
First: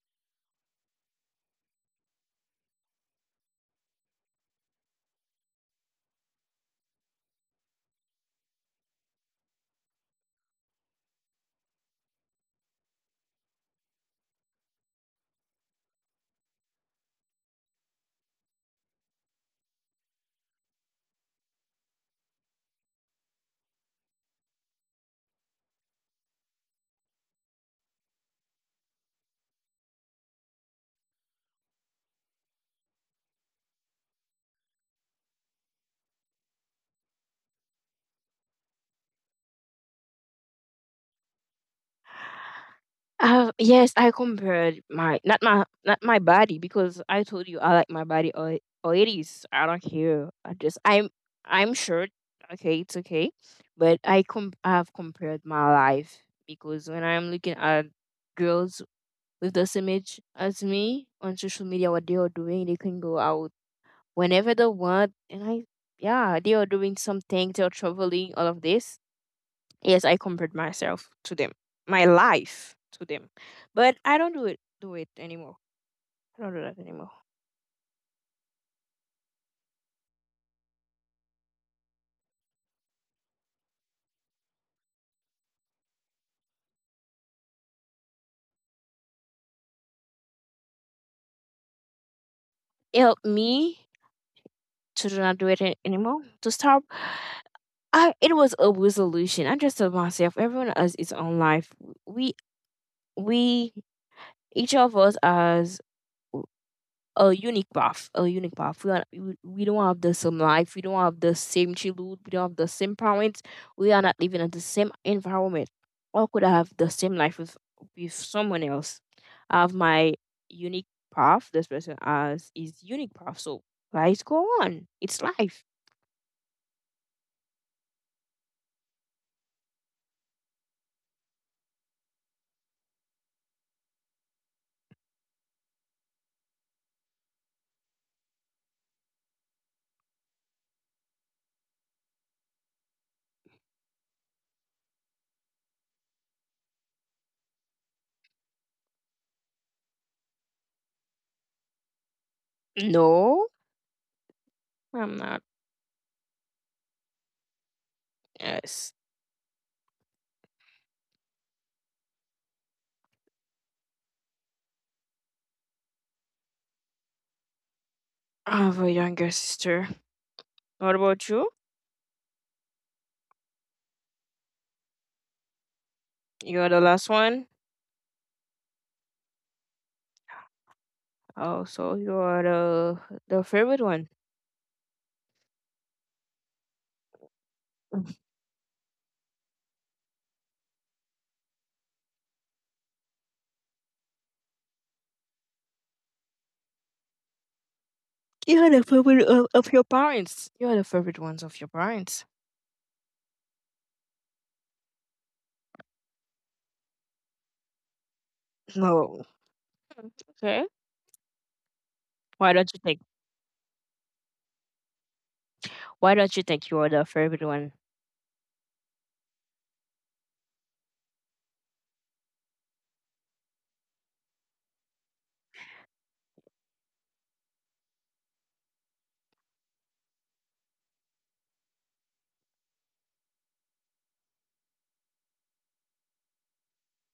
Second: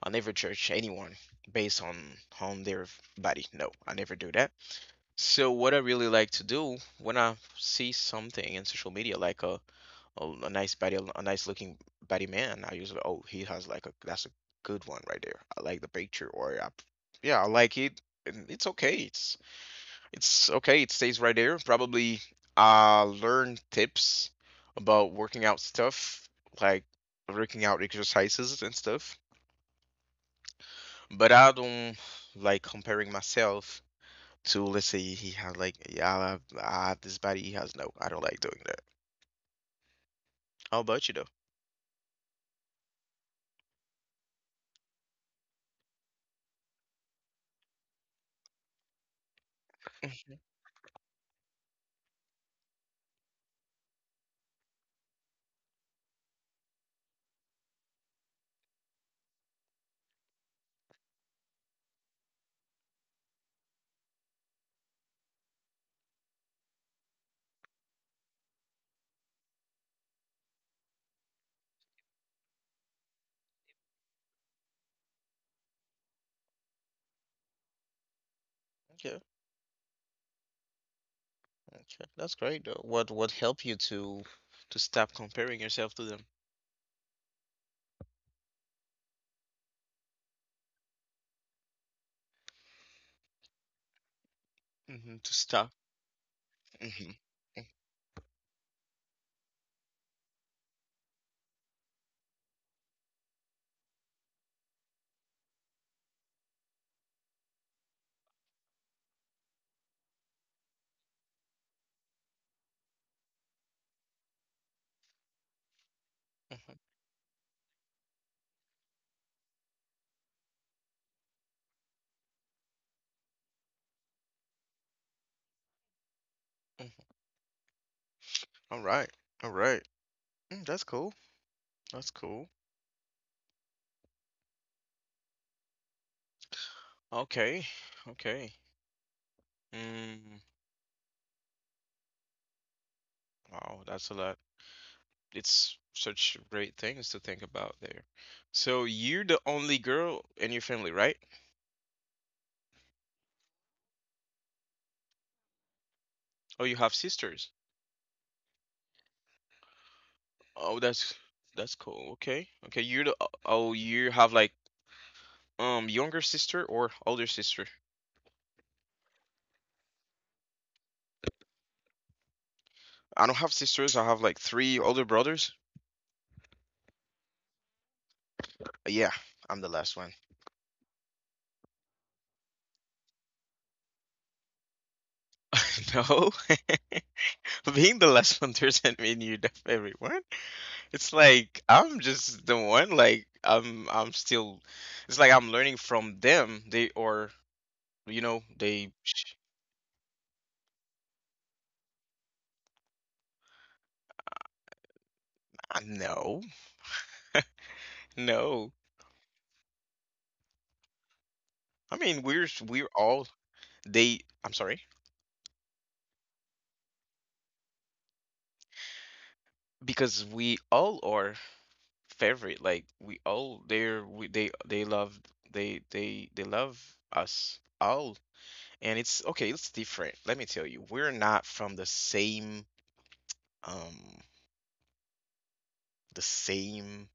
Speaker 1: I never judge anyone based on on their body. No, I never do that. So what I really like to do when I see something in social media like a oh, a nice body, a nice looking body man. I usually, oh, he has like a, that's a good one right there. I like the picture, or I, yeah, I like it. And it's okay. It's it's okay. It stays right there. Probably, uh, learn tips about working out stuff, like working out exercises and stuff. But I don't like comparing myself to, let's say, he has like, yeah, I have, I have this body. He has no. I don't like doing that. How about you though?
Speaker 2: Uh, yes, I compared my not my not my body because I told you I like my body or or it is. I don't care. I just I'm I'm short. Okay, it's okay, but I com I've compared my life because when I'm looking at girls with the same age as me on social media what they are doing. They can go out whenever they want. And I, yeah, they are doing something, they're traveling, all of this. Yes, I compared myself to them, my life to them. But I don't do it do it anymore. I don't do that anymore.
Speaker 1: Okay. Okay, that's great though. What what helped you to to stop comparing yourself to them?
Speaker 2: It helped me to do
Speaker 1: Hmm,
Speaker 2: not
Speaker 1: to
Speaker 2: do it a-
Speaker 1: stop.
Speaker 2: anymore. To stop
Speaker 1: Hmm.
Speaker 2: I it was a resolution. I just told myself everyone has its own life. We we each of us has a unique path, a unique path. We are we we don't have the same life, we don't have the same childhood, we don't have the same parents, we are not living in the same environment. Or could I have the same life with with someone else? I have my unique path. This person has his unique path. So life go on. It's life.
Speaker 1: Mhm. All right. All right. Mm, that's cool. That's cool. Okay. Okay. Mm, wow, that's a lot. It's such great things to think about there. So you're the only girl in your family, right?
Speaker 2: No, I'm not.
Speaker 1: Oh, you have sisters.
Speaker 2: Yes.
Speaker 1: Oh, that's that's cool. Okay. Okay, you're the oh, you have like um younger sister or older sister?
Speaker 2: I have a younger sister. What about you?
Speaker 1: I don't have sisters. I have like three older brothers.
Speaker 2: You're the last one.
Speaker 1: Uh, Yeah, I'm the last one.
Speaker 2: Oh, so you are the the favorite one.
Speaker 1: No, being the last one doesn't mean you left everyone. It's like I'm just the one. Like I'm, I'm still. It's like I'm learning from them. They or you know
Speaker 2: You are the
Speaker 1: they.
Speaker 2: favorite of, of your parents. You are the favorite ones of your parents.
Speaker 1: Uh, No, no.
Speaker 2: No. Mm, okay.
Speaker 1: I mean we're
Speaker 2: Why don't you
Speaker 1: we're
Speaker 2: think?
Speaker 1: all they. I'm sorry
Speaker 2: Why don't you think you are the favorite one?
Speaker 1: because we all are favorite. Like we all they're we, they they love they they they love us all. And it's okay it's different, let me tell you, we're not from the same um the same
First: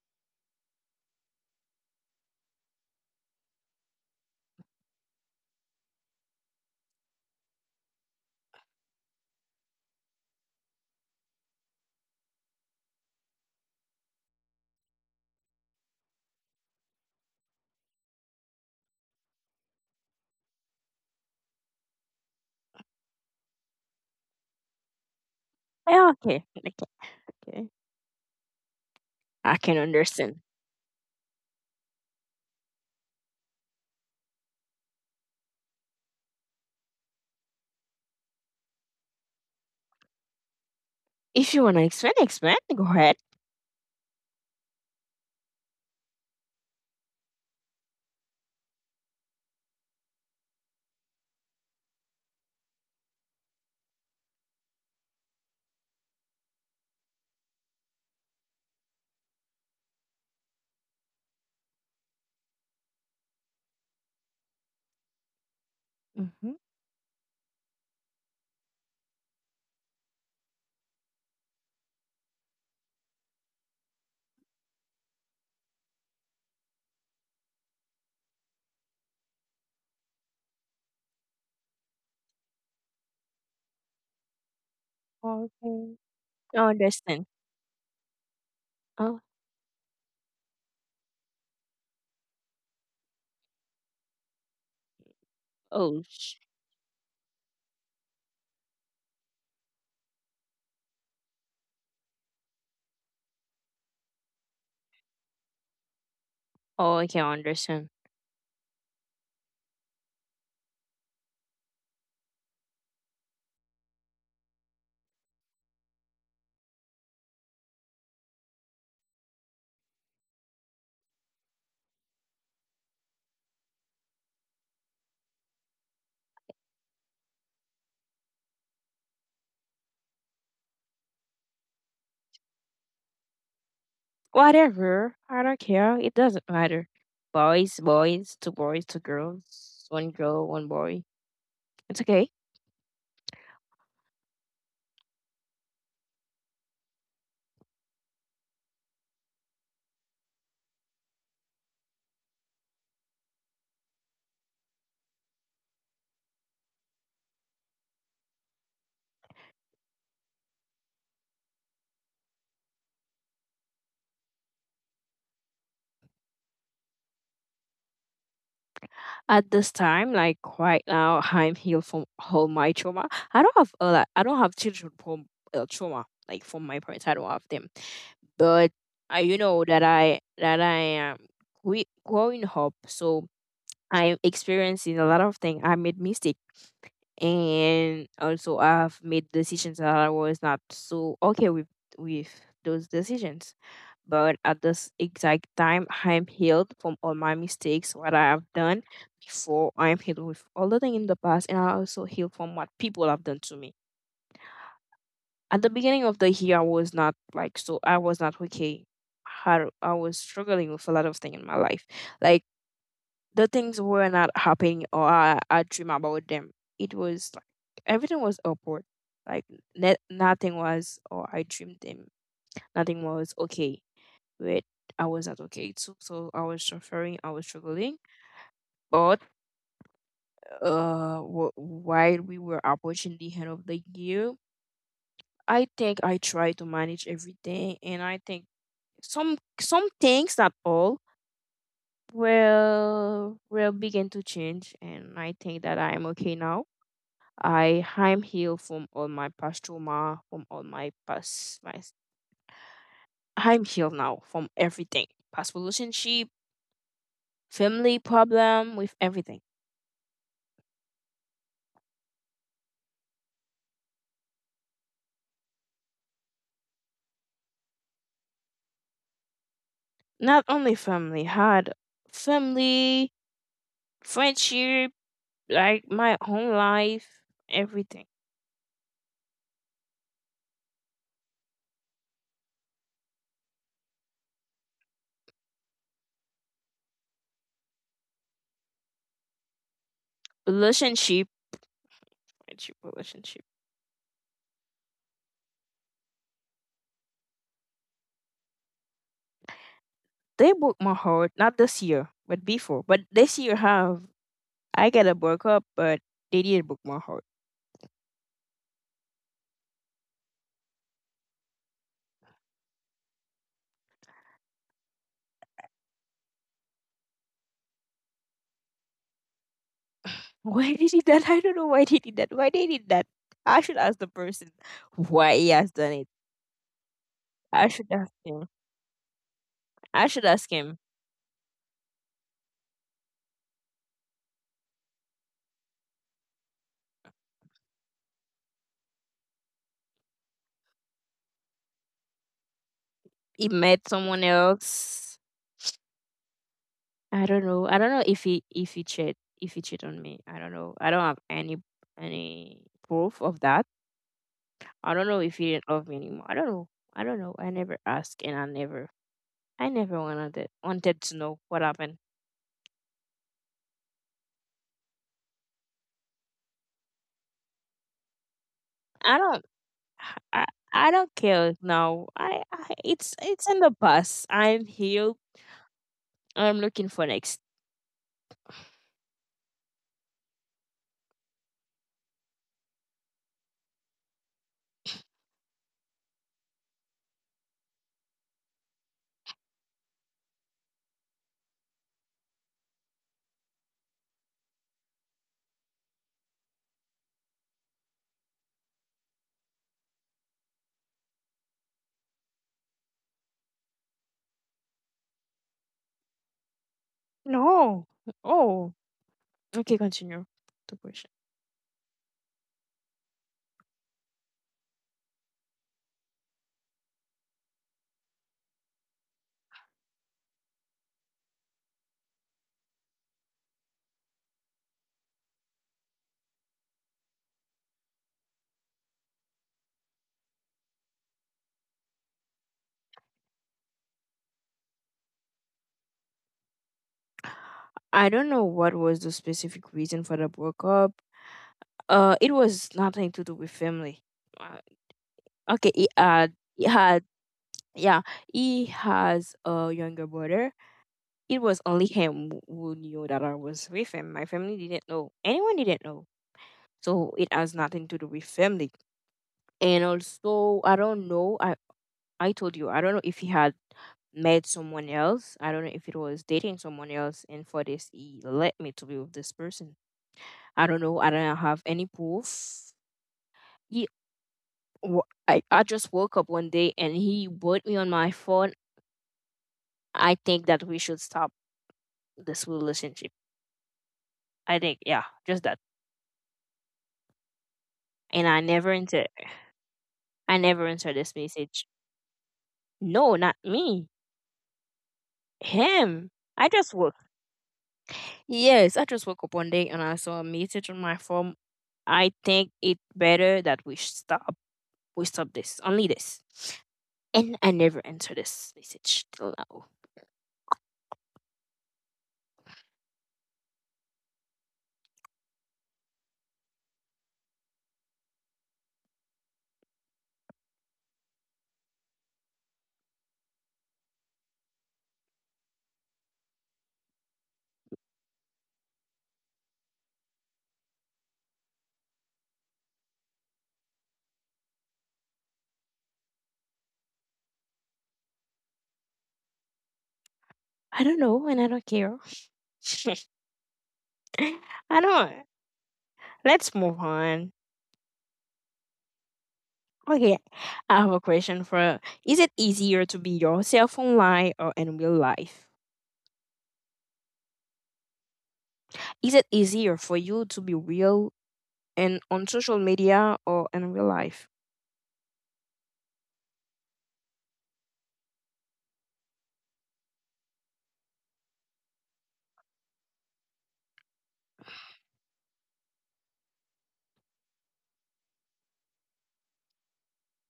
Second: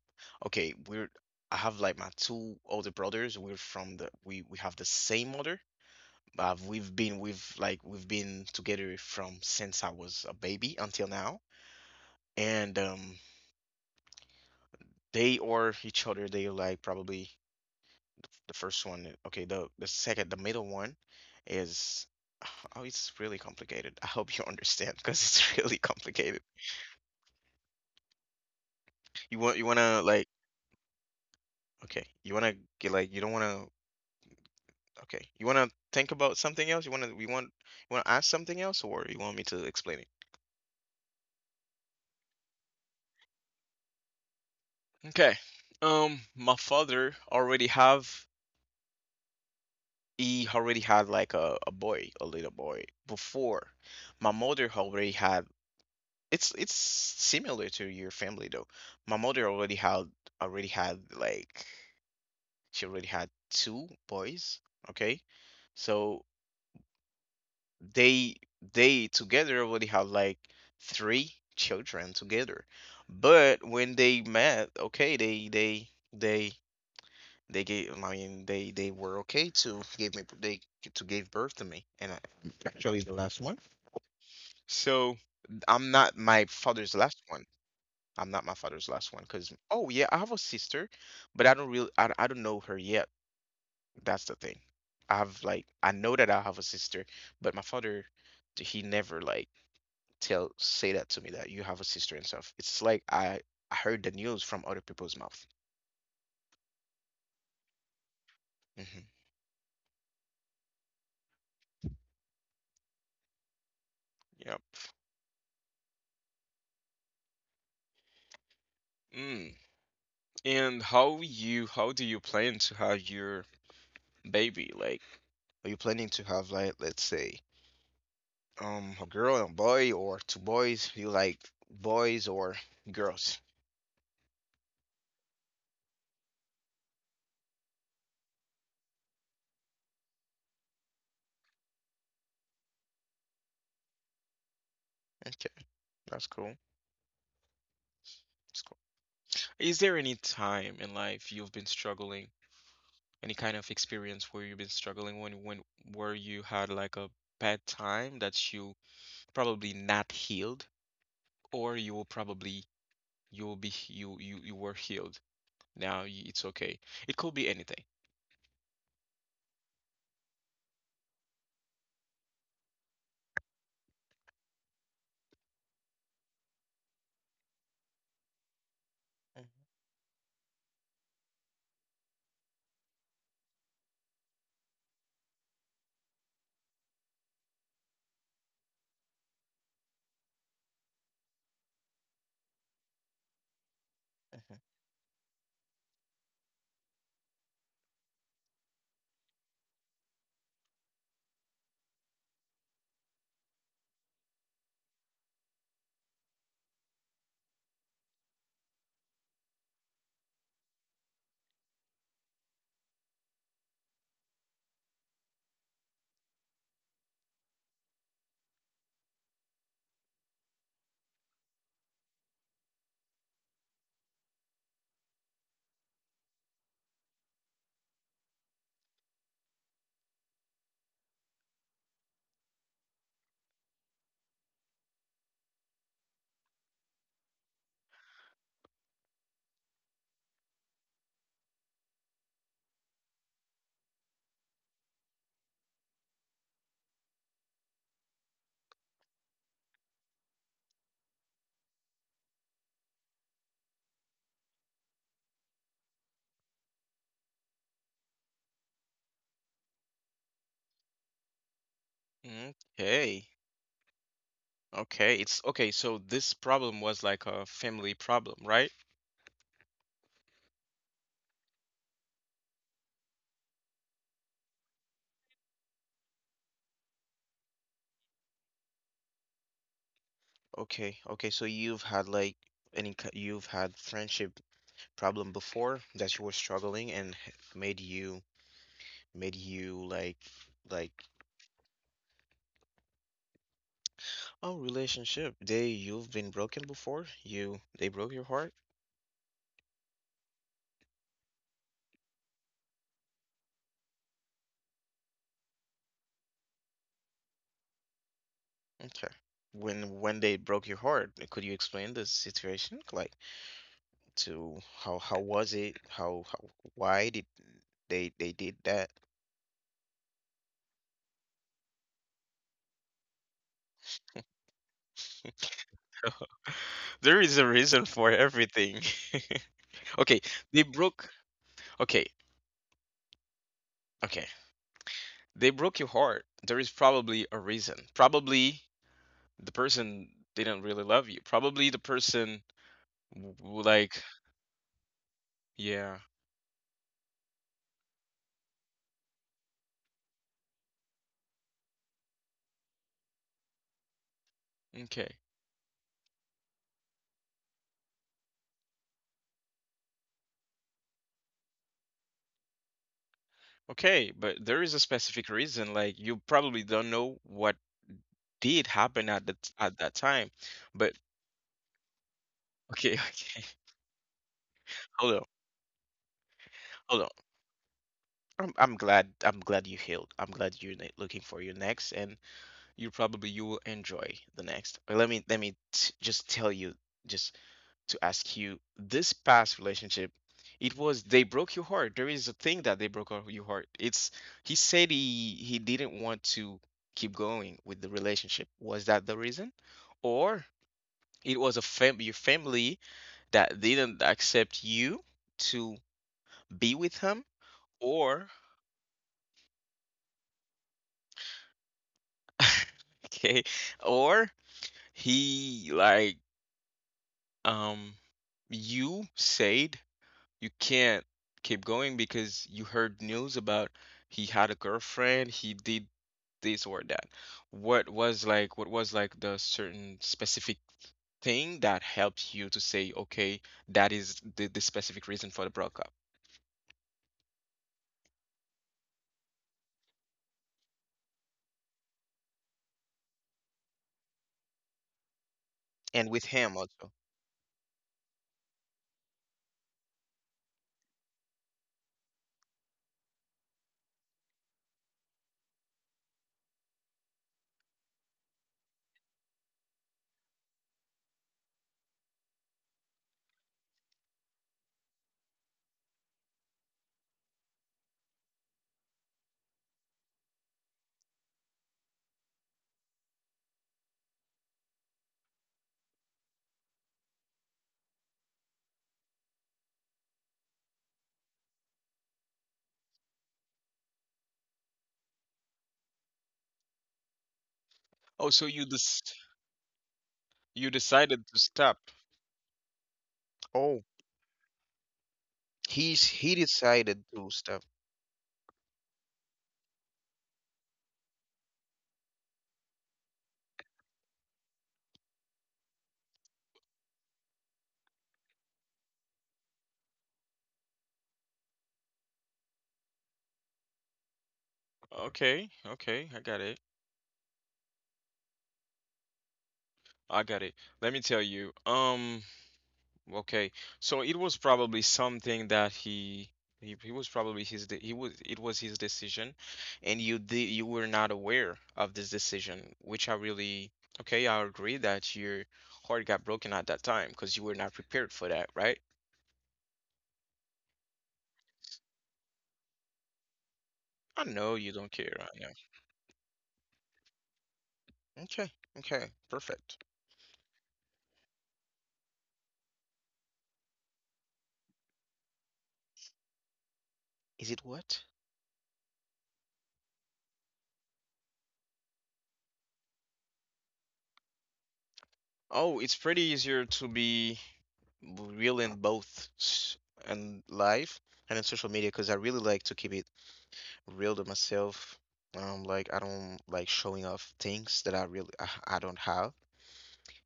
Speaker 1: okay we're. I have like my two older brothers, we're from the we we have the same mother. uh, we've been we've like we've been together from since I was a baby until now. And um they or each other they are like probably the first one, okay the the second, the middle one is oh it's really complicated. I hope you understand because it's really
Speaker 2: Yeah,
Speaker 1: complicated.
Speaker 2: okay. Okay. Okay.
Speaker 1: You want
Speaker 2: I
Speaker 1: you want
Speaker 2: can
Speaker 1: to like
Speaker 2: understand.
Speaker 1: okay, you want to get like you don't want to okay. You want to think about something else? You want to we want you want to ask something else or you want me to explain it?
Speaker 2: If you wanna explain, explain. Go ahead.
Speaker 1: Okay. Um, my father already have he already had like a, a boy, a little boy before. My mother already had it's it's similar to your family though. My mother already had already had like she already had two boys, okay? So
Speaker 2: Mm-hmm.
Speaker 1: they they together already have like three children together. But when they met okay they they they they gave I mean they they were okay to give me they to give birth to me. And I, actually the last one. So
Speaker 2: Okay.
Speaker 1: I'm not
Speaker 2: I
Speaker 1: my father's
Speaker 2: understand.
Speaker 1: last one. I'm not my father's
Speaker 2: Oh.
Speaker 1: last one because oh yeah I have a sister but I don't really I, I don't know her yet. That's the thing. I have like I
Speaker 2: Oh.
Speaker 1: know that
Speaker 2: sh-
Speaker 1: I have a sister but my father he never like tell say that to me that you have a sister and stuff. It's like I I heard the news from other people's mouth.
Speaker 2: Oh. I can understand.
Speaker 1: Hmm. Yep. Mm. And how you how do you plan to have your baby? Like, are you planning to have like let's say um a girl and a boy or two boys? You like boys or girls?
Speaker 2: Whatever. I don't care. It doesn't matter. Boys, boys, two boys, two girls, one girl, one boy. It's okay.
Speaker 1: Okay, that's cool. That's cool. Is there any time in life you've been struggling? Any kind of experience where you've been struggling when when where you had like a bad time that you probably not healed, or you will probably you will be you you you were healed. Now y- it's okay. It could be anything.
Speaker 2: At this time, like right now, I'm healed from all my trauma. I don't have a lot, I don't have children from uh, trauma, like from my parents. I don't have them, but I, you know that I that I am gre- growing up, so I'm experiencing a lot of things. I made mistake, and also I've made decisions that I was not so okay with with those decisions, but at this exact time, I am healed from all my mistakes, what I have done before. I am healed with all the thing in the past, and I also healed from what people have done to me. At the beginning of the year, I was not like so. I was not okay. I, I was struggling with a lot of things in my life. Like the things were not happening, or I, I dream about them. It was like everything was upward. Like ne- nothing was, or I dreamed them. Nothing was okay where I was at. Okay, it took so I was suffering, I was struggling. But uh, w- while we were approaching the end of the year, I think I tried to manage everything, and I think some some things not all will will begin to change, and I think that I am okay now. I I'm healed from all my past trauma, from all my past my I'm healed now from everything, past relationship, family problem, with everything.
Speaker 1: Mhm. Okay. Okay. It's okay. So this problem was like a family problem, right?
Speaker 2: Not only family, had family, friendship, like my whole life, everything.
Speaker 1: Okay, okay, so you've had like, any ki- you've had friendship problem before that you were struggling and h- made you, made you like like
Speaker 2: Relationship, friendship, relationship.
Speaker 1: oh, relationship. They You've been broken before, you they broke your heart.
Speaker 2: They broke my heart, not this year, but before. But this year have I got a broke up, but they didn't break my heart.
Speaker 1: Okay, when when they broke your heart, could you explain the situation, like, to how, how was it how, how why did they they did that?
Speaker 2: Why they did that? I don't know why they did that. Why they did that? I should ask the person why he has done it.
Speaker 1: There is a
Speaker 2: I should
Speaker 1: reason
Speaker 2: ask
Speaker 1: for
Speaker 2: him.
Speaker 1: everything.
Speaker 2: I
Speaker 1: Okay.
Speaker 2: should ask
Speaker 1: they
Speaker 2: him.
Speaker 1: broke Okay, okay, they broke your heart. There is probably a reason. Probably the person didn't really love you. Probably the person, w-
Speaker 2: He
Speaker 1: w-
Speaker 2: met
Speaker 1: like,
Speaker 2: someone else.
Speaker 1: yeah.
Speaker 2: I don't know. I don't know if he if he cheat if he cheat on me. I don't know. I don't have any any proof of that. I don't
Speaker 1: Okay.
Speaker 2: know if he didn't love me anymore. I don't know. I don't know. I never asked and I never I never wanted wanted to know what happened.
Speaker 1: Okay, but there is a specific reason, like, you probably don't know what did happen
Speaker 2: I
Speaker 1: at that
Speaker 2: don't
Speaker 1: at that time.
Speaker 2: I,
Speaker 1: But,
Speaker 2: I don't care now. I, I
Speaker 1: okay.
Speaker 2: it's
Speaker 1: Okay.
Speaker 2: it's in the past. I'm
Speaker 1: Hold on.
Speaker 2: healed. I'm looking
Speaker 1: Hold on.
Speaker 2: for next.
Speaker 1: I'm I'm glad I'm glad you healed. I'm glad you're ne- looking for your next, and you probably, you will enjoy the next. Uh, Let me, let me t- just tell you, just to ask you, this past relationship, it was, they broke your heart. There is a thing that they broke up your heart. It's, he said, he he didn't want to keep going with the relationship. Was that the reason, or it was a fam your family that didn't accept you to be with him,
Speaker 2: No.
Speaker 1: or
Speaker 2: Oh. Okay, continue the question.
Speaker 1: okay, or he, like, Um, you said you can't keep going because you heard news about he had a girlfriend, he did this or that. What was like what was like the certain specific thing that helped you to say, okay, that is the, the specific reason for the breakup?
Speaker 2: I don't know what was the specific reason for the breakup. Uh, it was nothing to do with family. Uh, okay, he
Speaker 1: And with
Speaker 2: had,
Speaker 1: him
Speaker 2: he
Speaker 1: also.
Speaker 2: had, yeah, he has a younger brother. It was only him who who knew that I was with him. My family didn't know. Anyone didn't know. So it has nothing to do with family. And also, I don't know. I I told you, I don't know if he had met someone else. I don't know if it was dating someone else. And for this, he let me to be with this person. I don't know. I don't have any proof. He w- I, I just woke up one day and he put me on my phone. I think that we should stop this relationship. I think, yeah, just that. And
Speaker 1: Oh,
Speaker 2: I
Speaker 1: so
Speaker 2: never
Speaker 1: you
Speaker 2: enter
Speaker 1: this,
Speaker 2: I never
Speaker 1: you
Speaker 2: answered this
Speaker 1: decided to
Speaker 2: message.
Speaker 1: stop.
Speaker 2: No, not
Speaker 1: Oh,
Speaker 2: me.
Speaker 1: he's
Speaker 2: Him.
Speaker 1: he
Speaker 2: I just woke.
Speaker 1: decided to stop.
Speaker 2: Yes, I just woke up one day and I saw a message on my phone. I think it better that we stop. We stop this. Only this. And I never answered this message till now.
Speaker 1: Okay, okay, I got it. I got it. Let me tell you. Um, okay. So it was probably something that he he, he was probably, his de he was, it was his decision, and you did you were not aware of this decision, which I really, okay. I agree that your heart got broken at that time because you were not prepared for that, right?
Speaker 2: I don't know and I don't care.
Speaker 1: I know you
Speaker 2: I
Speaker 1: don't care.
Speaker 2: don't.
Speaker 1: I know.
Speaker 2: Let's move on.
Speaker 1: Okay, okay, perfect.
Speaker 2: Okay, I have a question for Is it easier to be yourself online or in real life?
Speaker 1: Is it what?
Speaker 2: Is it easier for you to be real and on social media or in real life?
Speaker 1: Oh, it's pretty easier to be real in both, s- and live and in social media, because I really like to keep it real to myself. Um, like, I don't like showing off things that I really, I, I don't have.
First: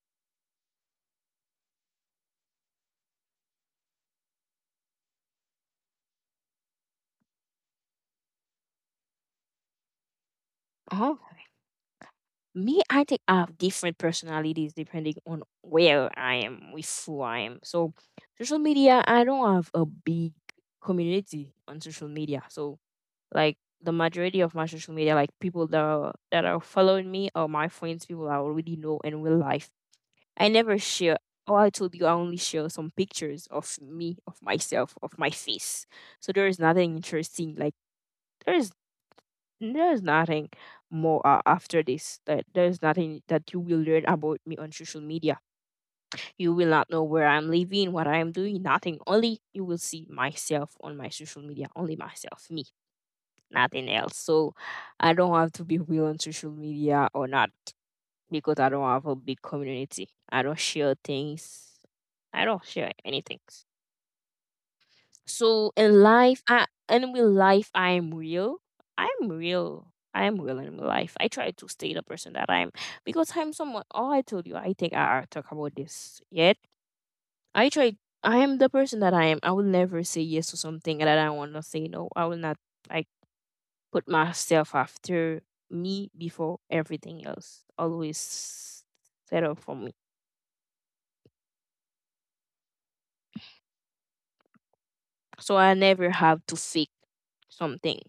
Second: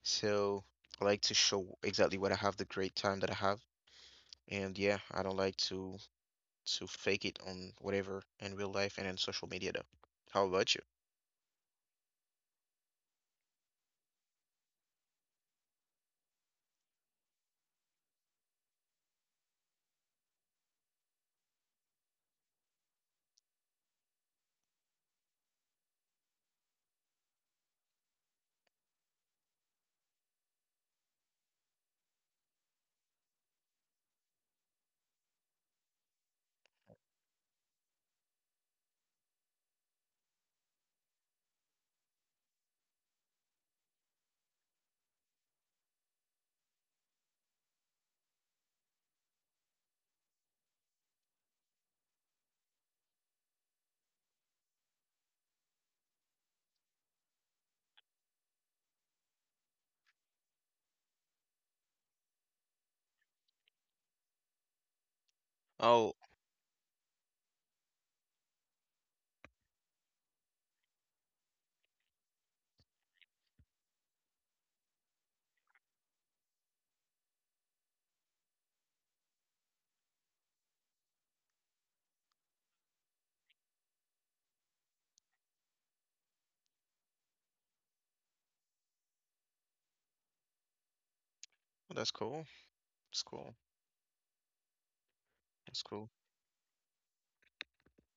Speaker 1: So I like to show exactly what I have, the great time that I have. And yeah, I don't like to to fake it on whatever in real life and in social media though. How about you?
Speaker 2: Oh, me, I think I have different personalities depending on where I am with who I am. So, social media, I don't have a big community on social media. So, like the majority of my social media, like people that are, that are following me or my friends, people I already know in real life I never share. Oh, I told you I only share some pictures of me, of myself, of my face. So there is nothing interesting. Like there's there's nothing more uh, after this. That there's nothing that you will learn about me on social media. You will not know where I'm living, what I'm doing, nothing. Only you will see myself on my social media. Only myself, me, nothing else. So I don't have to be real on social media or not because I don't have a big community. I don't share things. I don't share anything. So in
Speaker 1: Oh,
Speaker 2: life, I and with life, I am real. I'm real. I am real in life. I try to stay the person that I am because I'm someone. Oh, I told you. I think I, I talk about this yet. I try. I am the person that I am. I will never say yes to something that I want to say no. I will not like put myself after me before everything else. Always settle for me
Speaker 1: that's cool. That's cool.
Speaker 2: so
Speaker 1: That's
Speaker 2: I
Speaker 1: cool.
Speaker 2: never have to fake something.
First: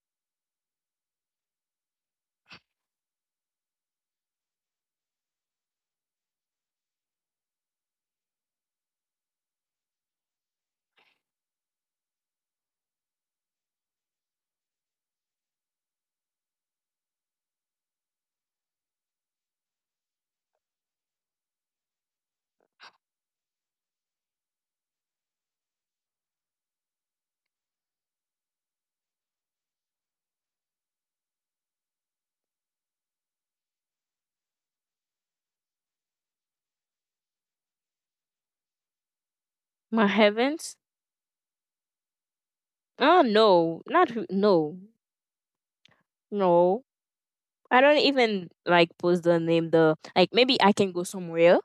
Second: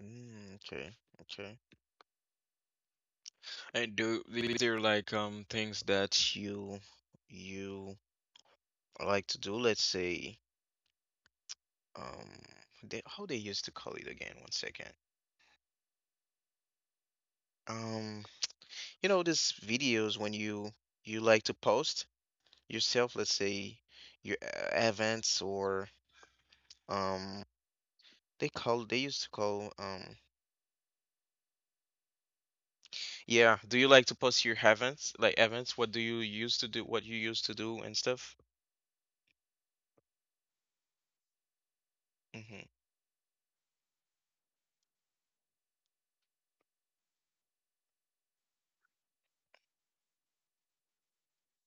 Speaker 1: Mm, okay. Okay. And do These are like, um things that you you like to do? Let's say, um they, how they used to call it again. One second. Um, you know, these videos when you you like to post yourself. Let's say your uh, events or um they call they used to call, um yeah. Do you like to post your events, like, events? What do you used to do? What you used to do and stuff?
Speaker 2: My heavens!
Speaker 1: Mm-hmm.
Speaker 2: Oh no, not who- no, no. I don't even like post the name. The like maybe I can go somewhere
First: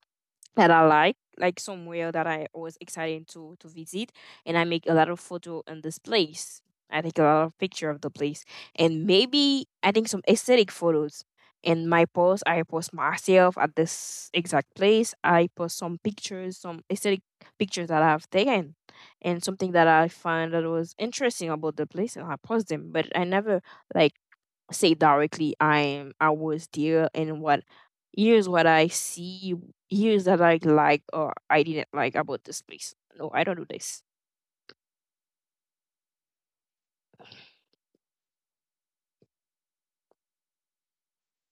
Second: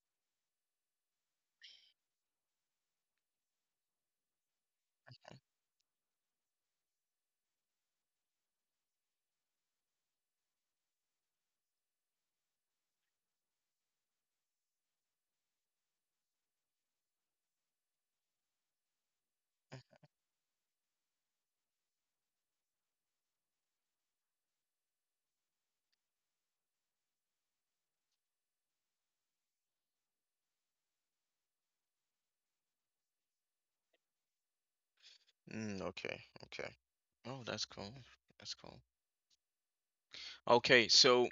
Speaker 2: that I like, like somewhere that I was excited to to visit, and I make a lot of photo in this place. I take a lot of picture of the place, and maybe I think some aesthetic photos. In my post, I post myself at this exact place. I post some pictures, some aesthetic pictures that I have taken, and something that I find that was interesting about the place, and I post them. But I never like say directly I'm I was there and what here's what I see here's that I like or I didn't like about this place. No, I don't do this.
Speaker 1: Mm, okay, okay. Oh, that's cool. That's cool. Okay, so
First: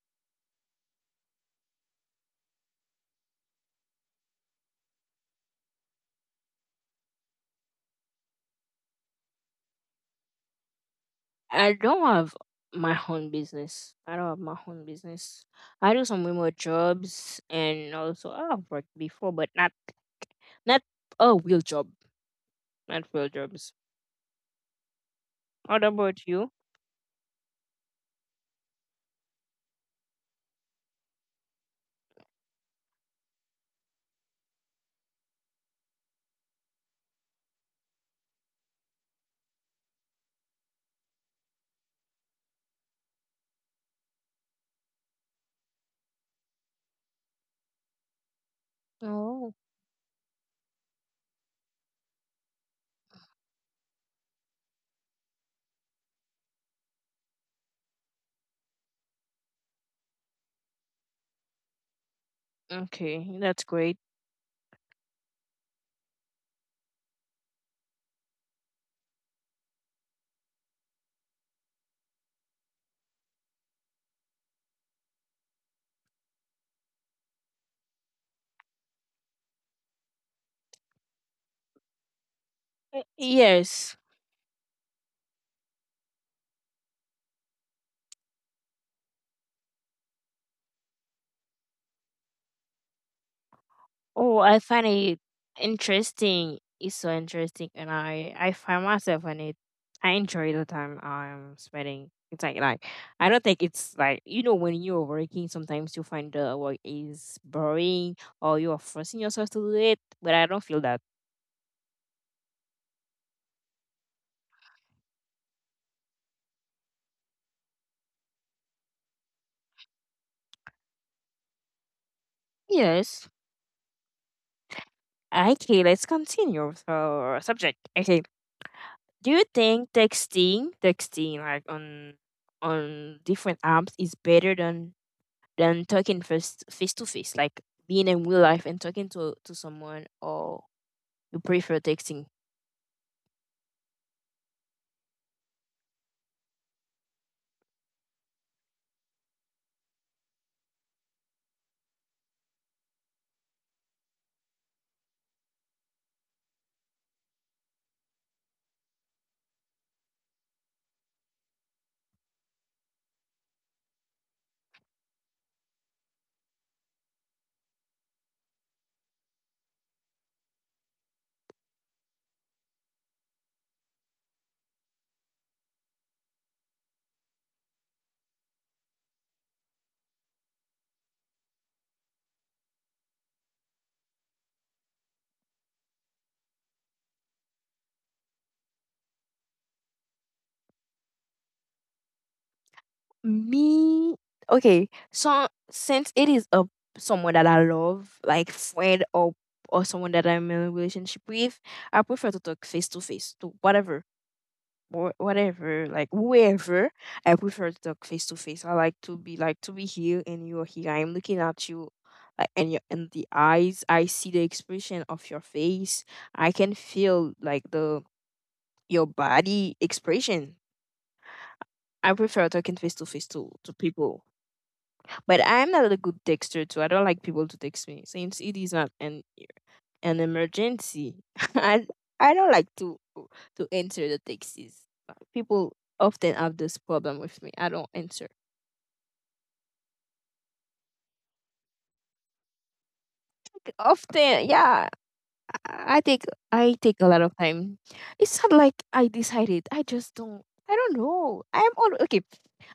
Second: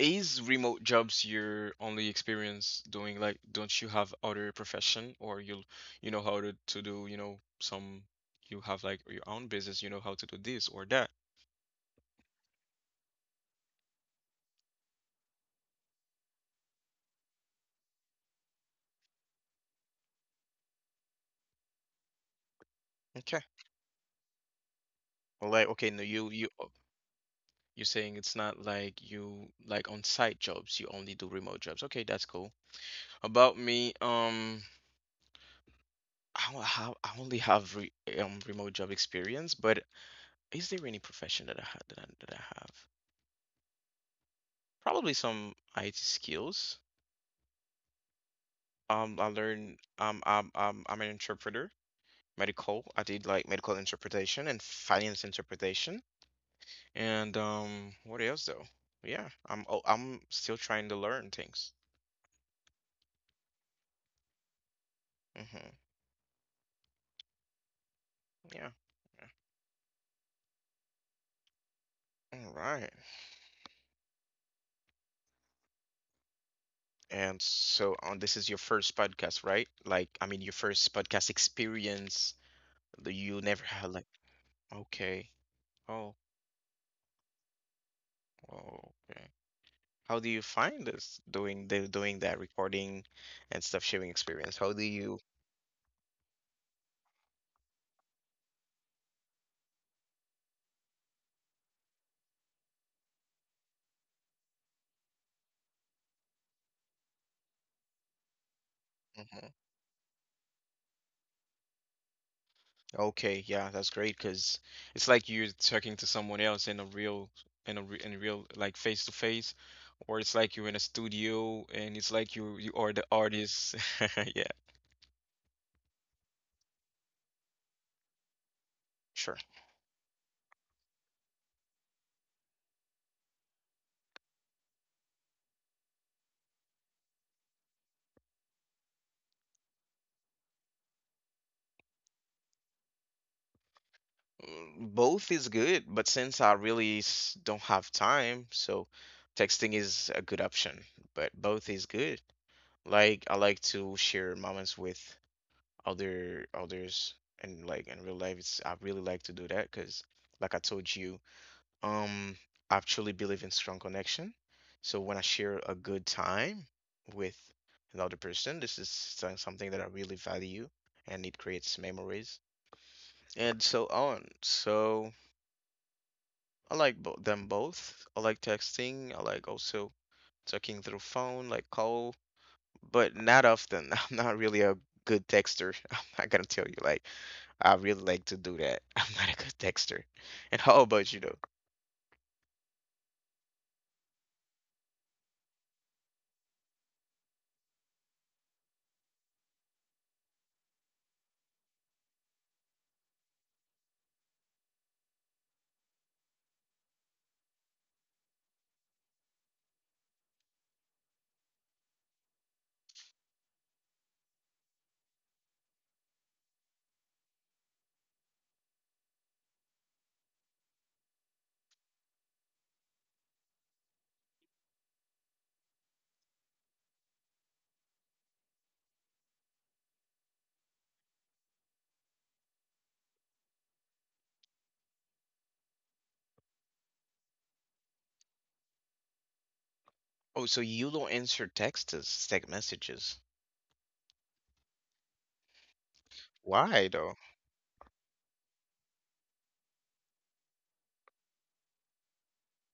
Speaker 1: is remote jobs your only experience, doing, like, don't you have other profession, or you'll, you know how to, to do, you know, some, you have like your own business, you know how to do this or that.
Speaker 2: I don't have my own business. I don't have my own business. I do some remote jobs and also I've worked before, but not not a real job, not real
Speaker 1: Okay.
Speaker 2: jobs.
Speaker 1: Well, like,
Speaker 2: What
Speaker 1: okay, no,
Speaker 2: about
Speaker 1: you you,
Speaker 2: you?
Speaker 1: oh, you're saying it's not like, you like on site jobs, you only do remote jobs. Okay, that's cool. About me, um I don't have, I only have re um remote job experience, but is there any profession that I had, that I, that I have? Probably some I T skills. Um, I
Speaker 2: Oh,
Speaker 1: learned, um, um, um, I'm an interpreter, medical. I did, like, medical interpretation and finance interpretation. And um, what else though? Yeah, I'm oh, I'm still trying to learn things.
Speaker 2: okay, that's great.
Speaker 1: Hmm. Yeah. All right. And so on, this is your first podcast, right? Like, I mean, your first podcast experience
Speaker 2: Uh,
Speaker 1: that you never had.
Speaker 2: Yes.
Speaker 1: Like, okay. Oh, oh, okay. How do you find this, doing the, doing that recording and stuff, sharing
Speaker 2: Oh,
Speaker 1: experience?
Speaker 2: I
Speaker 1: How do
Speaker 2: find
Speaker 1: you?
Speaker 2: it interesting. It's so interesting, and I I find myself in it. I enjoy the time I'm spending. It's like like I don't think it's like, you know, when you're working sometimes you find the work is boring or you are forcing
Speaker 1: Mm-hmm.
Speaker 2: yourself to do it, but I don't feel that.
Speaker 1: Okay, yeah, that's great because it's like you're talking to someone else in a real, in a re in a real, like, face to face, or it's like you're in a studio and it's like you you are the
Speaker 2: Yes.
Speaker 1: artist. Yeah,
Speaker 2: Okay, let's continue with our subject. Okay, do
Speaker 1: sure.
Speaker 2: you think texting texting like on on different apps is better than than talking first face to face, like being in real life and talking to to someone, or you prefer texting?
Speaker 1: Mm, both is good, but since I really, s- don't have time, so texting is a good option. But both is good. Like, I like to share moments with other others, and like in real life, it's, I really like to do that because, like I told you. Um, I truly believe in strong connection. So when I share a good time with another person, this is so- something that I really value, and it creates memories and so on. So I like bo them both. I like texting. I like also talking through phone, like, call, but not often. I'm not really a good texter. I'm not gonna tell you, like, I really like to do that. I'm not a good texter. And how about you?
Speaker 2: Me, okay. So since it is a someone that I love, like friend or or someone that I'm in a relationship with, I prefer to talk face to face to whatever wh- whatever, like whoever. I prefer to talk face to face. I like to be like to be here and you're here. I'm looking at you, like and you in the eyes. I see the expression of your face. I can feel like the your body expression. I prefer talking face to face to to people, but I'm not a good texter too. I don't like people to text me since it is not an an emergency. I I don't like to to enter the taxis. Uh, People often have this problem with me. I don't enter.
Speaker 1: Oh, so you don't answer texts, text messages.
Speaker 2: Like, often, yeah, I I take I
Speaker 1: Why
Speaker 2: take a
Speaker 1: though?
Speaker 2: lot of time. It's not like I decided. I just don't. I don't know. I'm all okay.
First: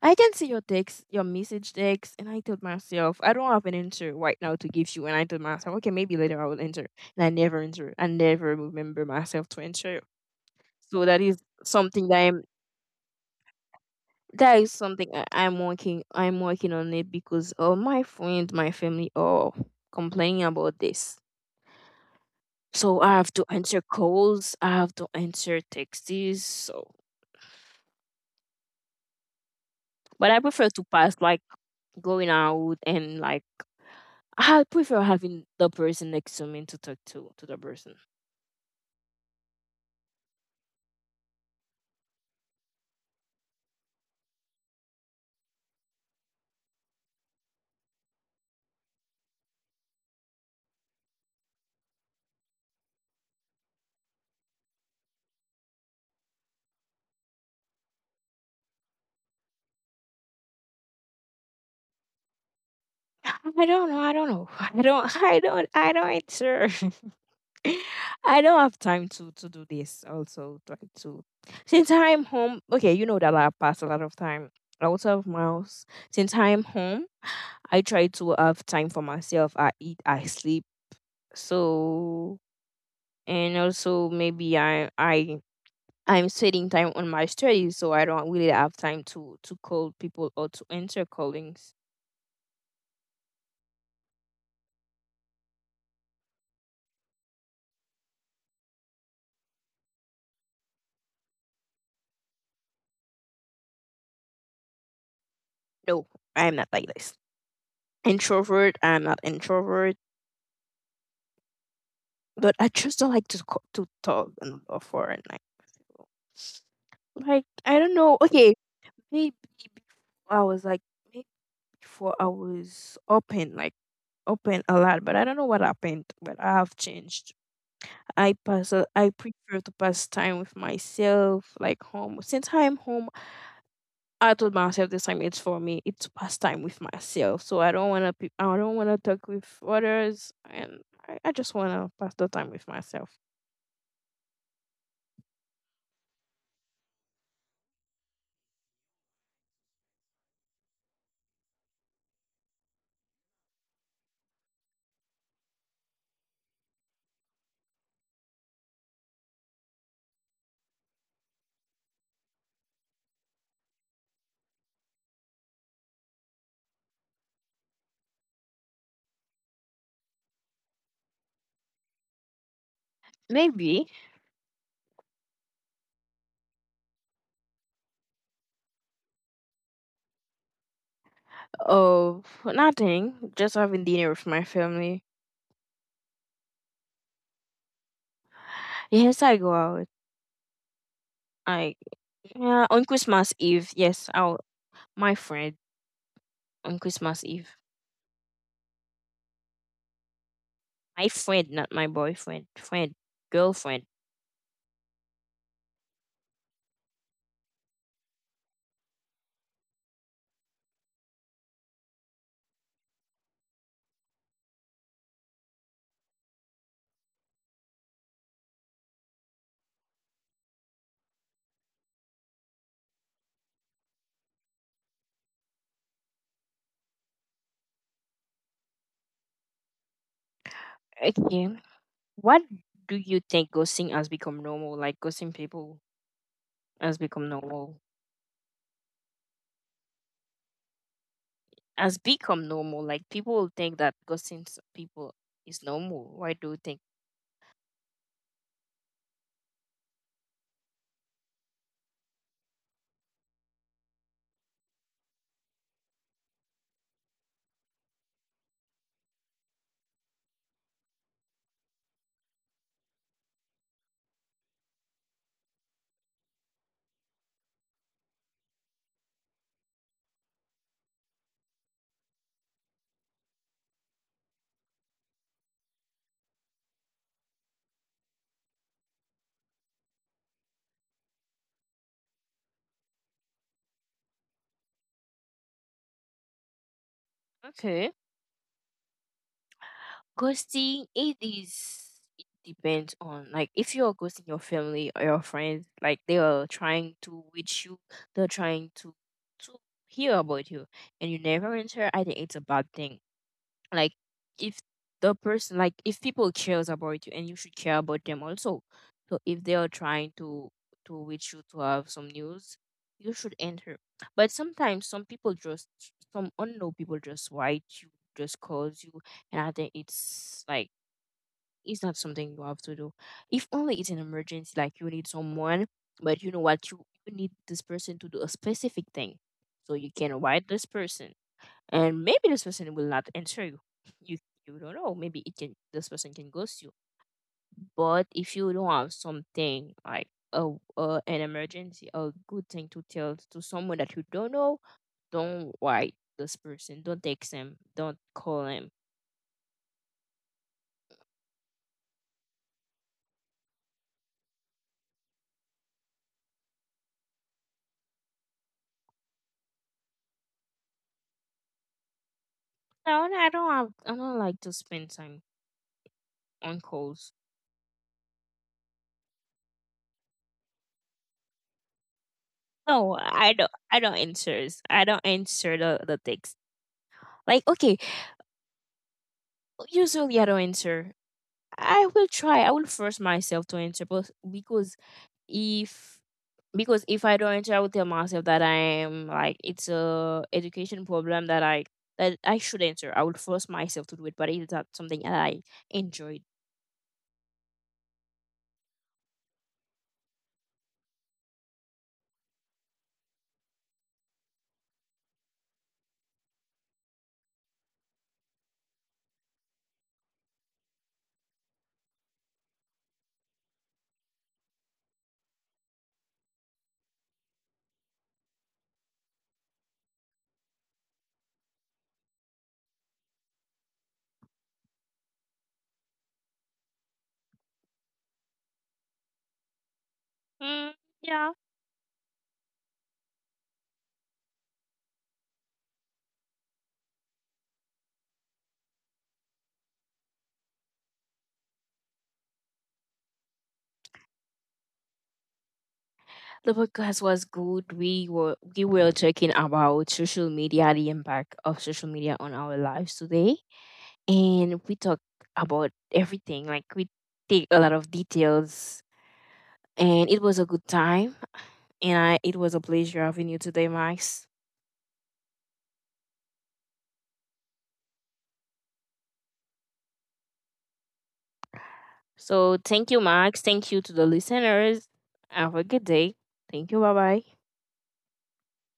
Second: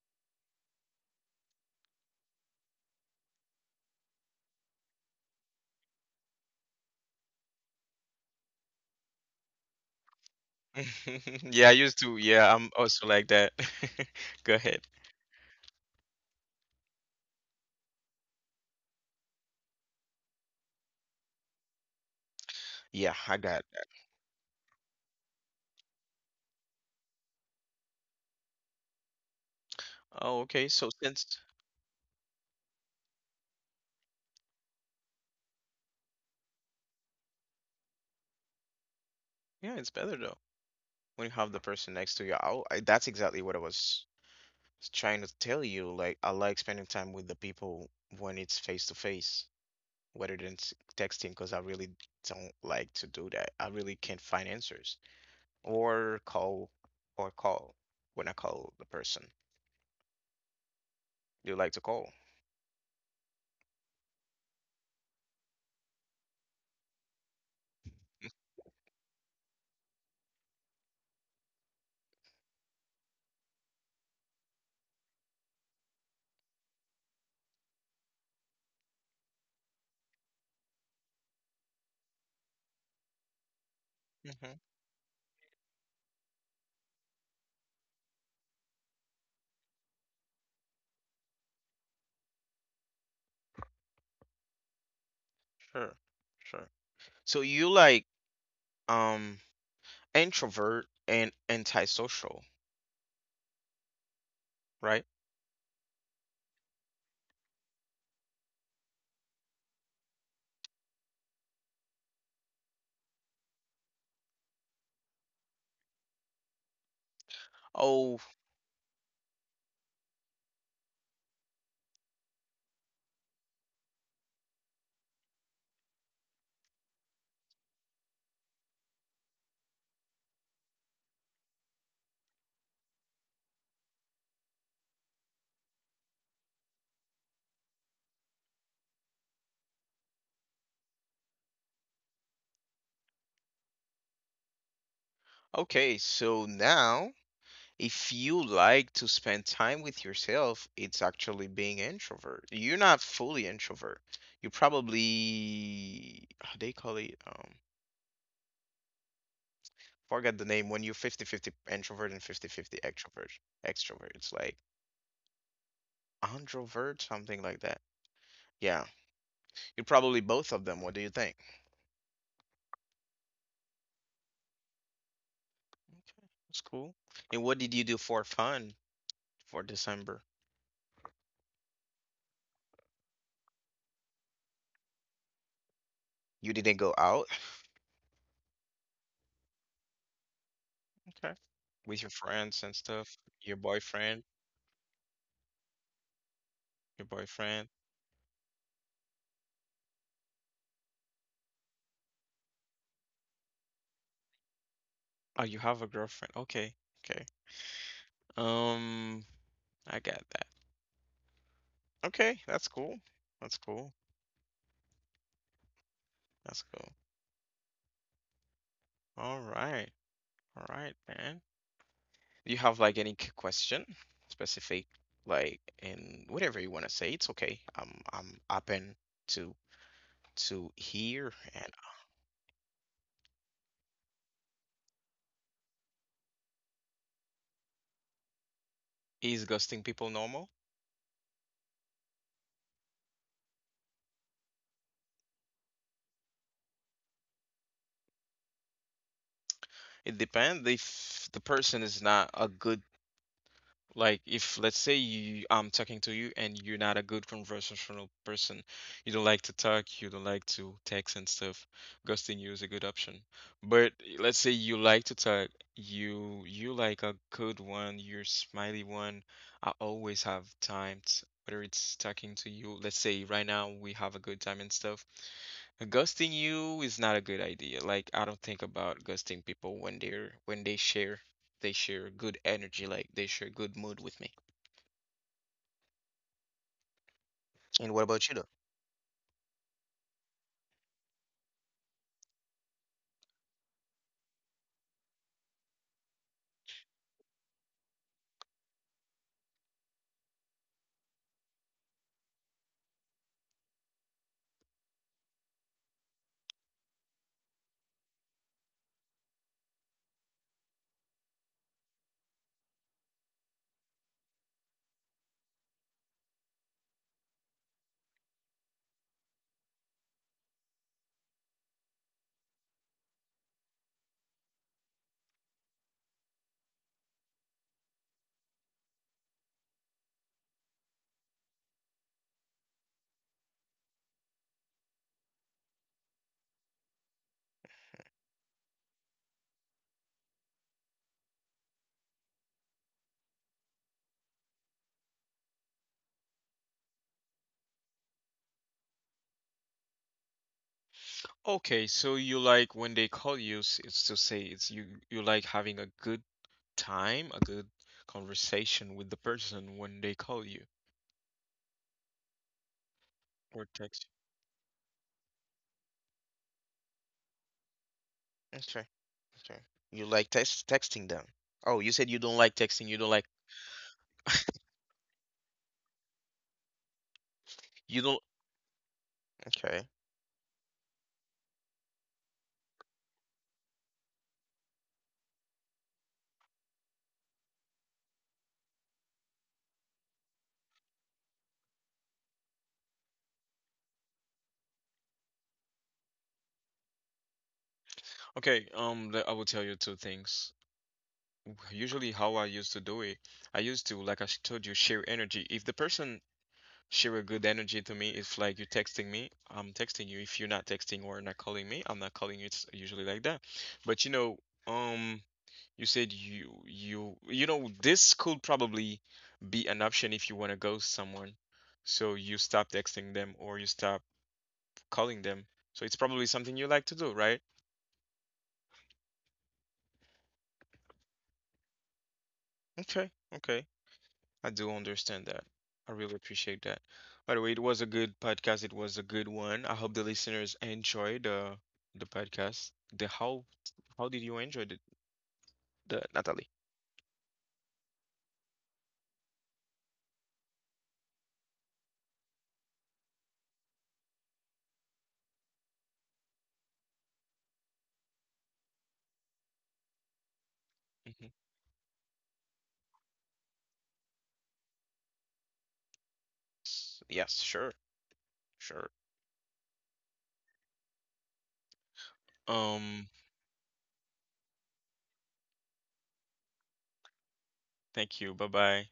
Speaker 2: I can see your text, your message text, and I told myself I don't have an answer right now to give you. And I told myself, okay, maybe later I will enter, and I never enter. I never remember myself to enter. So that is
Speaker 1: Yeah, I used
Speaker 2: something
Speaker 1: to.
Speaker 2: that I'm
Speaker 1: Yeah, I'm also like that. Go
Speaker 2: that is
Speaker 1: ahead.
Speaker 2: something I, I'm working I'm working on it because all my friends, my family are complaining about this. So
Speaker 1: Yeah,
Speaker 2: I have
Speaker 1: I
Speaker 2: to
Speaker 1: got
Speaker 2: answer
Speaker 1: that.
Speaker 2: calls, I have to answer texts. So but I
Speaker 1: Oh,
Speaker 2: prefer
Speaker 1: okay.
Speaker 2: to
Speaker 1: So
Speaker 2: pass
Speaker 1: since
Speaker 2: like going out and like I prefer having the person next to me to talk to to the person.
Speaker 1: Yeah, it's better though when you have the person next to you. I'll, I, that's exactly what I was trying to tell you. Like, I like spending time with the people when it's face to face, rather than s- texting, because I really don't like to do that. I really can't find answers, or call, or call when I call the person. You like to call.
Speaker 2: I don't know, I don't know. I don't I don't I don't answer. I don't have time to to do this. Also, try to since I'm home. Okay, you know that I pass a lot of time out of my house. Since I'm home, I try to have time for myself. I eat, I sleep. So and also
Speaker 1: Mm-hmm.
Speaker 2: maybe I I I'm spending time on my studies, so I don't really have time to to call people or to enter callings.
Speaker 1: Sure, sure. So you like, um introvert and antisocial, right?
Speaker 2: No, I'm not like this. Introvert, I'm not introvert, but I just don't like to co- to talk and for and like like I don't
Speaker 1: Oh,
Speaker 2: know. Okay, maybe before I was like maybe before I was open like open a lot, but I don't know what happened. But I have changed. I pass. uh, I prefer to pass time with myself, like home. Since I'm home, I told myself this time it's for me. It's to pass time with myself. So I don't wanna. Pe- I don't wanna talk with others, and I, I just wanna pass the time with myself.
Speaker 1: okay. So now, if you like to spend time with yourself, it's actually being introvert. You're not fully introvert. You probably, how they call it, um forget the name, when you're fifty fifty introvert and fifty fifty extrovert. Extrovert. It's like androvert, something like that. Yeah. You're probably both of them. What do you think?
Speaker 2: Maybe.
Speaker 1: Okay, that's cool. And what did you do for fun for December?
Speaker 2: Oh, nothing. Just having dinner with my family.
Speaker 1: You didn't go out?
Speaker 2: Yes, I go out.
Speaker 1: Okay.
Speaker 2: I
Speaker 1: With your friends and
Speaker 2: yeah, on
Speaker 1: stuff?
Speaker 2: Christmas
Speaker 1: Your
Speaker 2: Eve. Yes,
Speaker 1: boyfriend?
Speaker 2: out. My friend on
Speaker 1: Your
Speaker 2: Christmas Eve.
Speaker 1: boyfriend?
Speaker 2: My friend, not my boyfriend. Friend, girlfriend.
Speaker 1: Oh, you have a girlfriend. Okay. Okay. Um, I got that. Okay, that's cool. That's cool. That's cool. All right. All right, man. Do you have like any c- question specific, like, in whatever you want to say? It's okay. I'm I'm open to to hear,
Speaker 2: Okay.
Speaker 1: and
Speaker 2: What do you think, ghosting has become normal? Like ghosting people has become normal.
Speaker 1: is ghosting people normal?
Speaker 2: Has become normal. Like people think that ghosting s- people is normal. Why do you think?
Speaker 1: It depends, if the person is not a good, like, if let's say you, I'm talking to you and you're not a good conversational person. You don't like to talk, you don't like to text and stuff. Ghosting you is a good option. But let's say you like to talk, you you like a good one, you're smiley one. I always have time to, whether it's talking to you, let's say right now we have a good time and stuff. Ghosting you is not a good idea. Like, I don't think about ghosting people when they're when they share they share good energy, like they share good mood with me. And what
Speaker 2: Okay.
Speaker 1: about you though?
Speaker 2: Ghosting, it is it depends on, like, if you're ghosting your family or your friends, like they are trying to reach you, they're trying to to hear about you and you never answer, I think it's a bad thing, like if the person, like if people cares about you and you should care about them also, so if they are trying to to reach you to have some news, you should enter. But sometimes some people just some unknown people just write you, just calls you, and I think it's like it's not something you have to do if only it's an emergency, like you need someone, but you know what, you, you need this person to do a specific thing, so you can write this person, and maybe this person will not answer you. You you don't know. Maybe it can this person can ghost you. But if you don't have something like a uh, an emergency, a good thing to tell to someone that you don't know, don't write this person. Don't text him. Don't call him.
Speaker 1: Okay, so you like when they call you, s- it's to say it's, you you like having a good time, a good conversation with the person when they call you
Speaker 2: No, no, I
Speaker 1: or
Speaker 2: don't have.
Speaker 1: text.
Speaker 2: I don't like to spend time on calls.
Speaker 1: Okay. Okay. You like text texting them. Oh, you said you don't like texting. You don't
Speaker 2: No,
Speaker 1: like,
Speaker 2: I don't. I don't answer. I don't answer the the text. Like okay,
Speaker 1: you don't. Okay. You.
Speaker 2: usually I don't answer. I will try. I will force myself to answer, but because if because if I don't, I would tell myself that I am like it's a education problem that I that I should answer. I would force myself to do it, but it's not something that I enjoyed.
Speaker 1: Okay, um, the, I will tell you two things. Usually how I used to do it, I used to, like I sh- told you, share energy. If the person share a good energy to me, it's like you texting me, I'm texting you. If you're not texting or not calling me, I'm not calling you. It's usually like that. But you know, um, you said, you you you know this could probably be an option if you want to ghost someone. So you stop texting them or you stop calling them. So it's probably something you like to do, right?
Speaker 2: Mm, yeah,
Speaker 1: Okay, okay. I do understand that. I really appreciate that. By the way, it was a good podcast. It was a good one. I hope the listeners enjoyed, uh, the podcast. The How, how did you enjoy it, the Natalie?
Speaker 2: the podcast was good. We were we were talking about social media, the impact of social media on our lives today, and we talked about everything. Like we take a lot of details, and it was a good
Speaker 1: Mhm.
Speaker 2: time. And I, it was a pleasure having you today, Max.
Speaker 1: S- Yes, sure, sure.
Speaker 2: So thank
Speaker 1: Um,
Speaker 2: you, Max. Thank you to the listeners. Have a good day. Thank you. Bye bye.
Speaker 1: Thank you. Bye bye.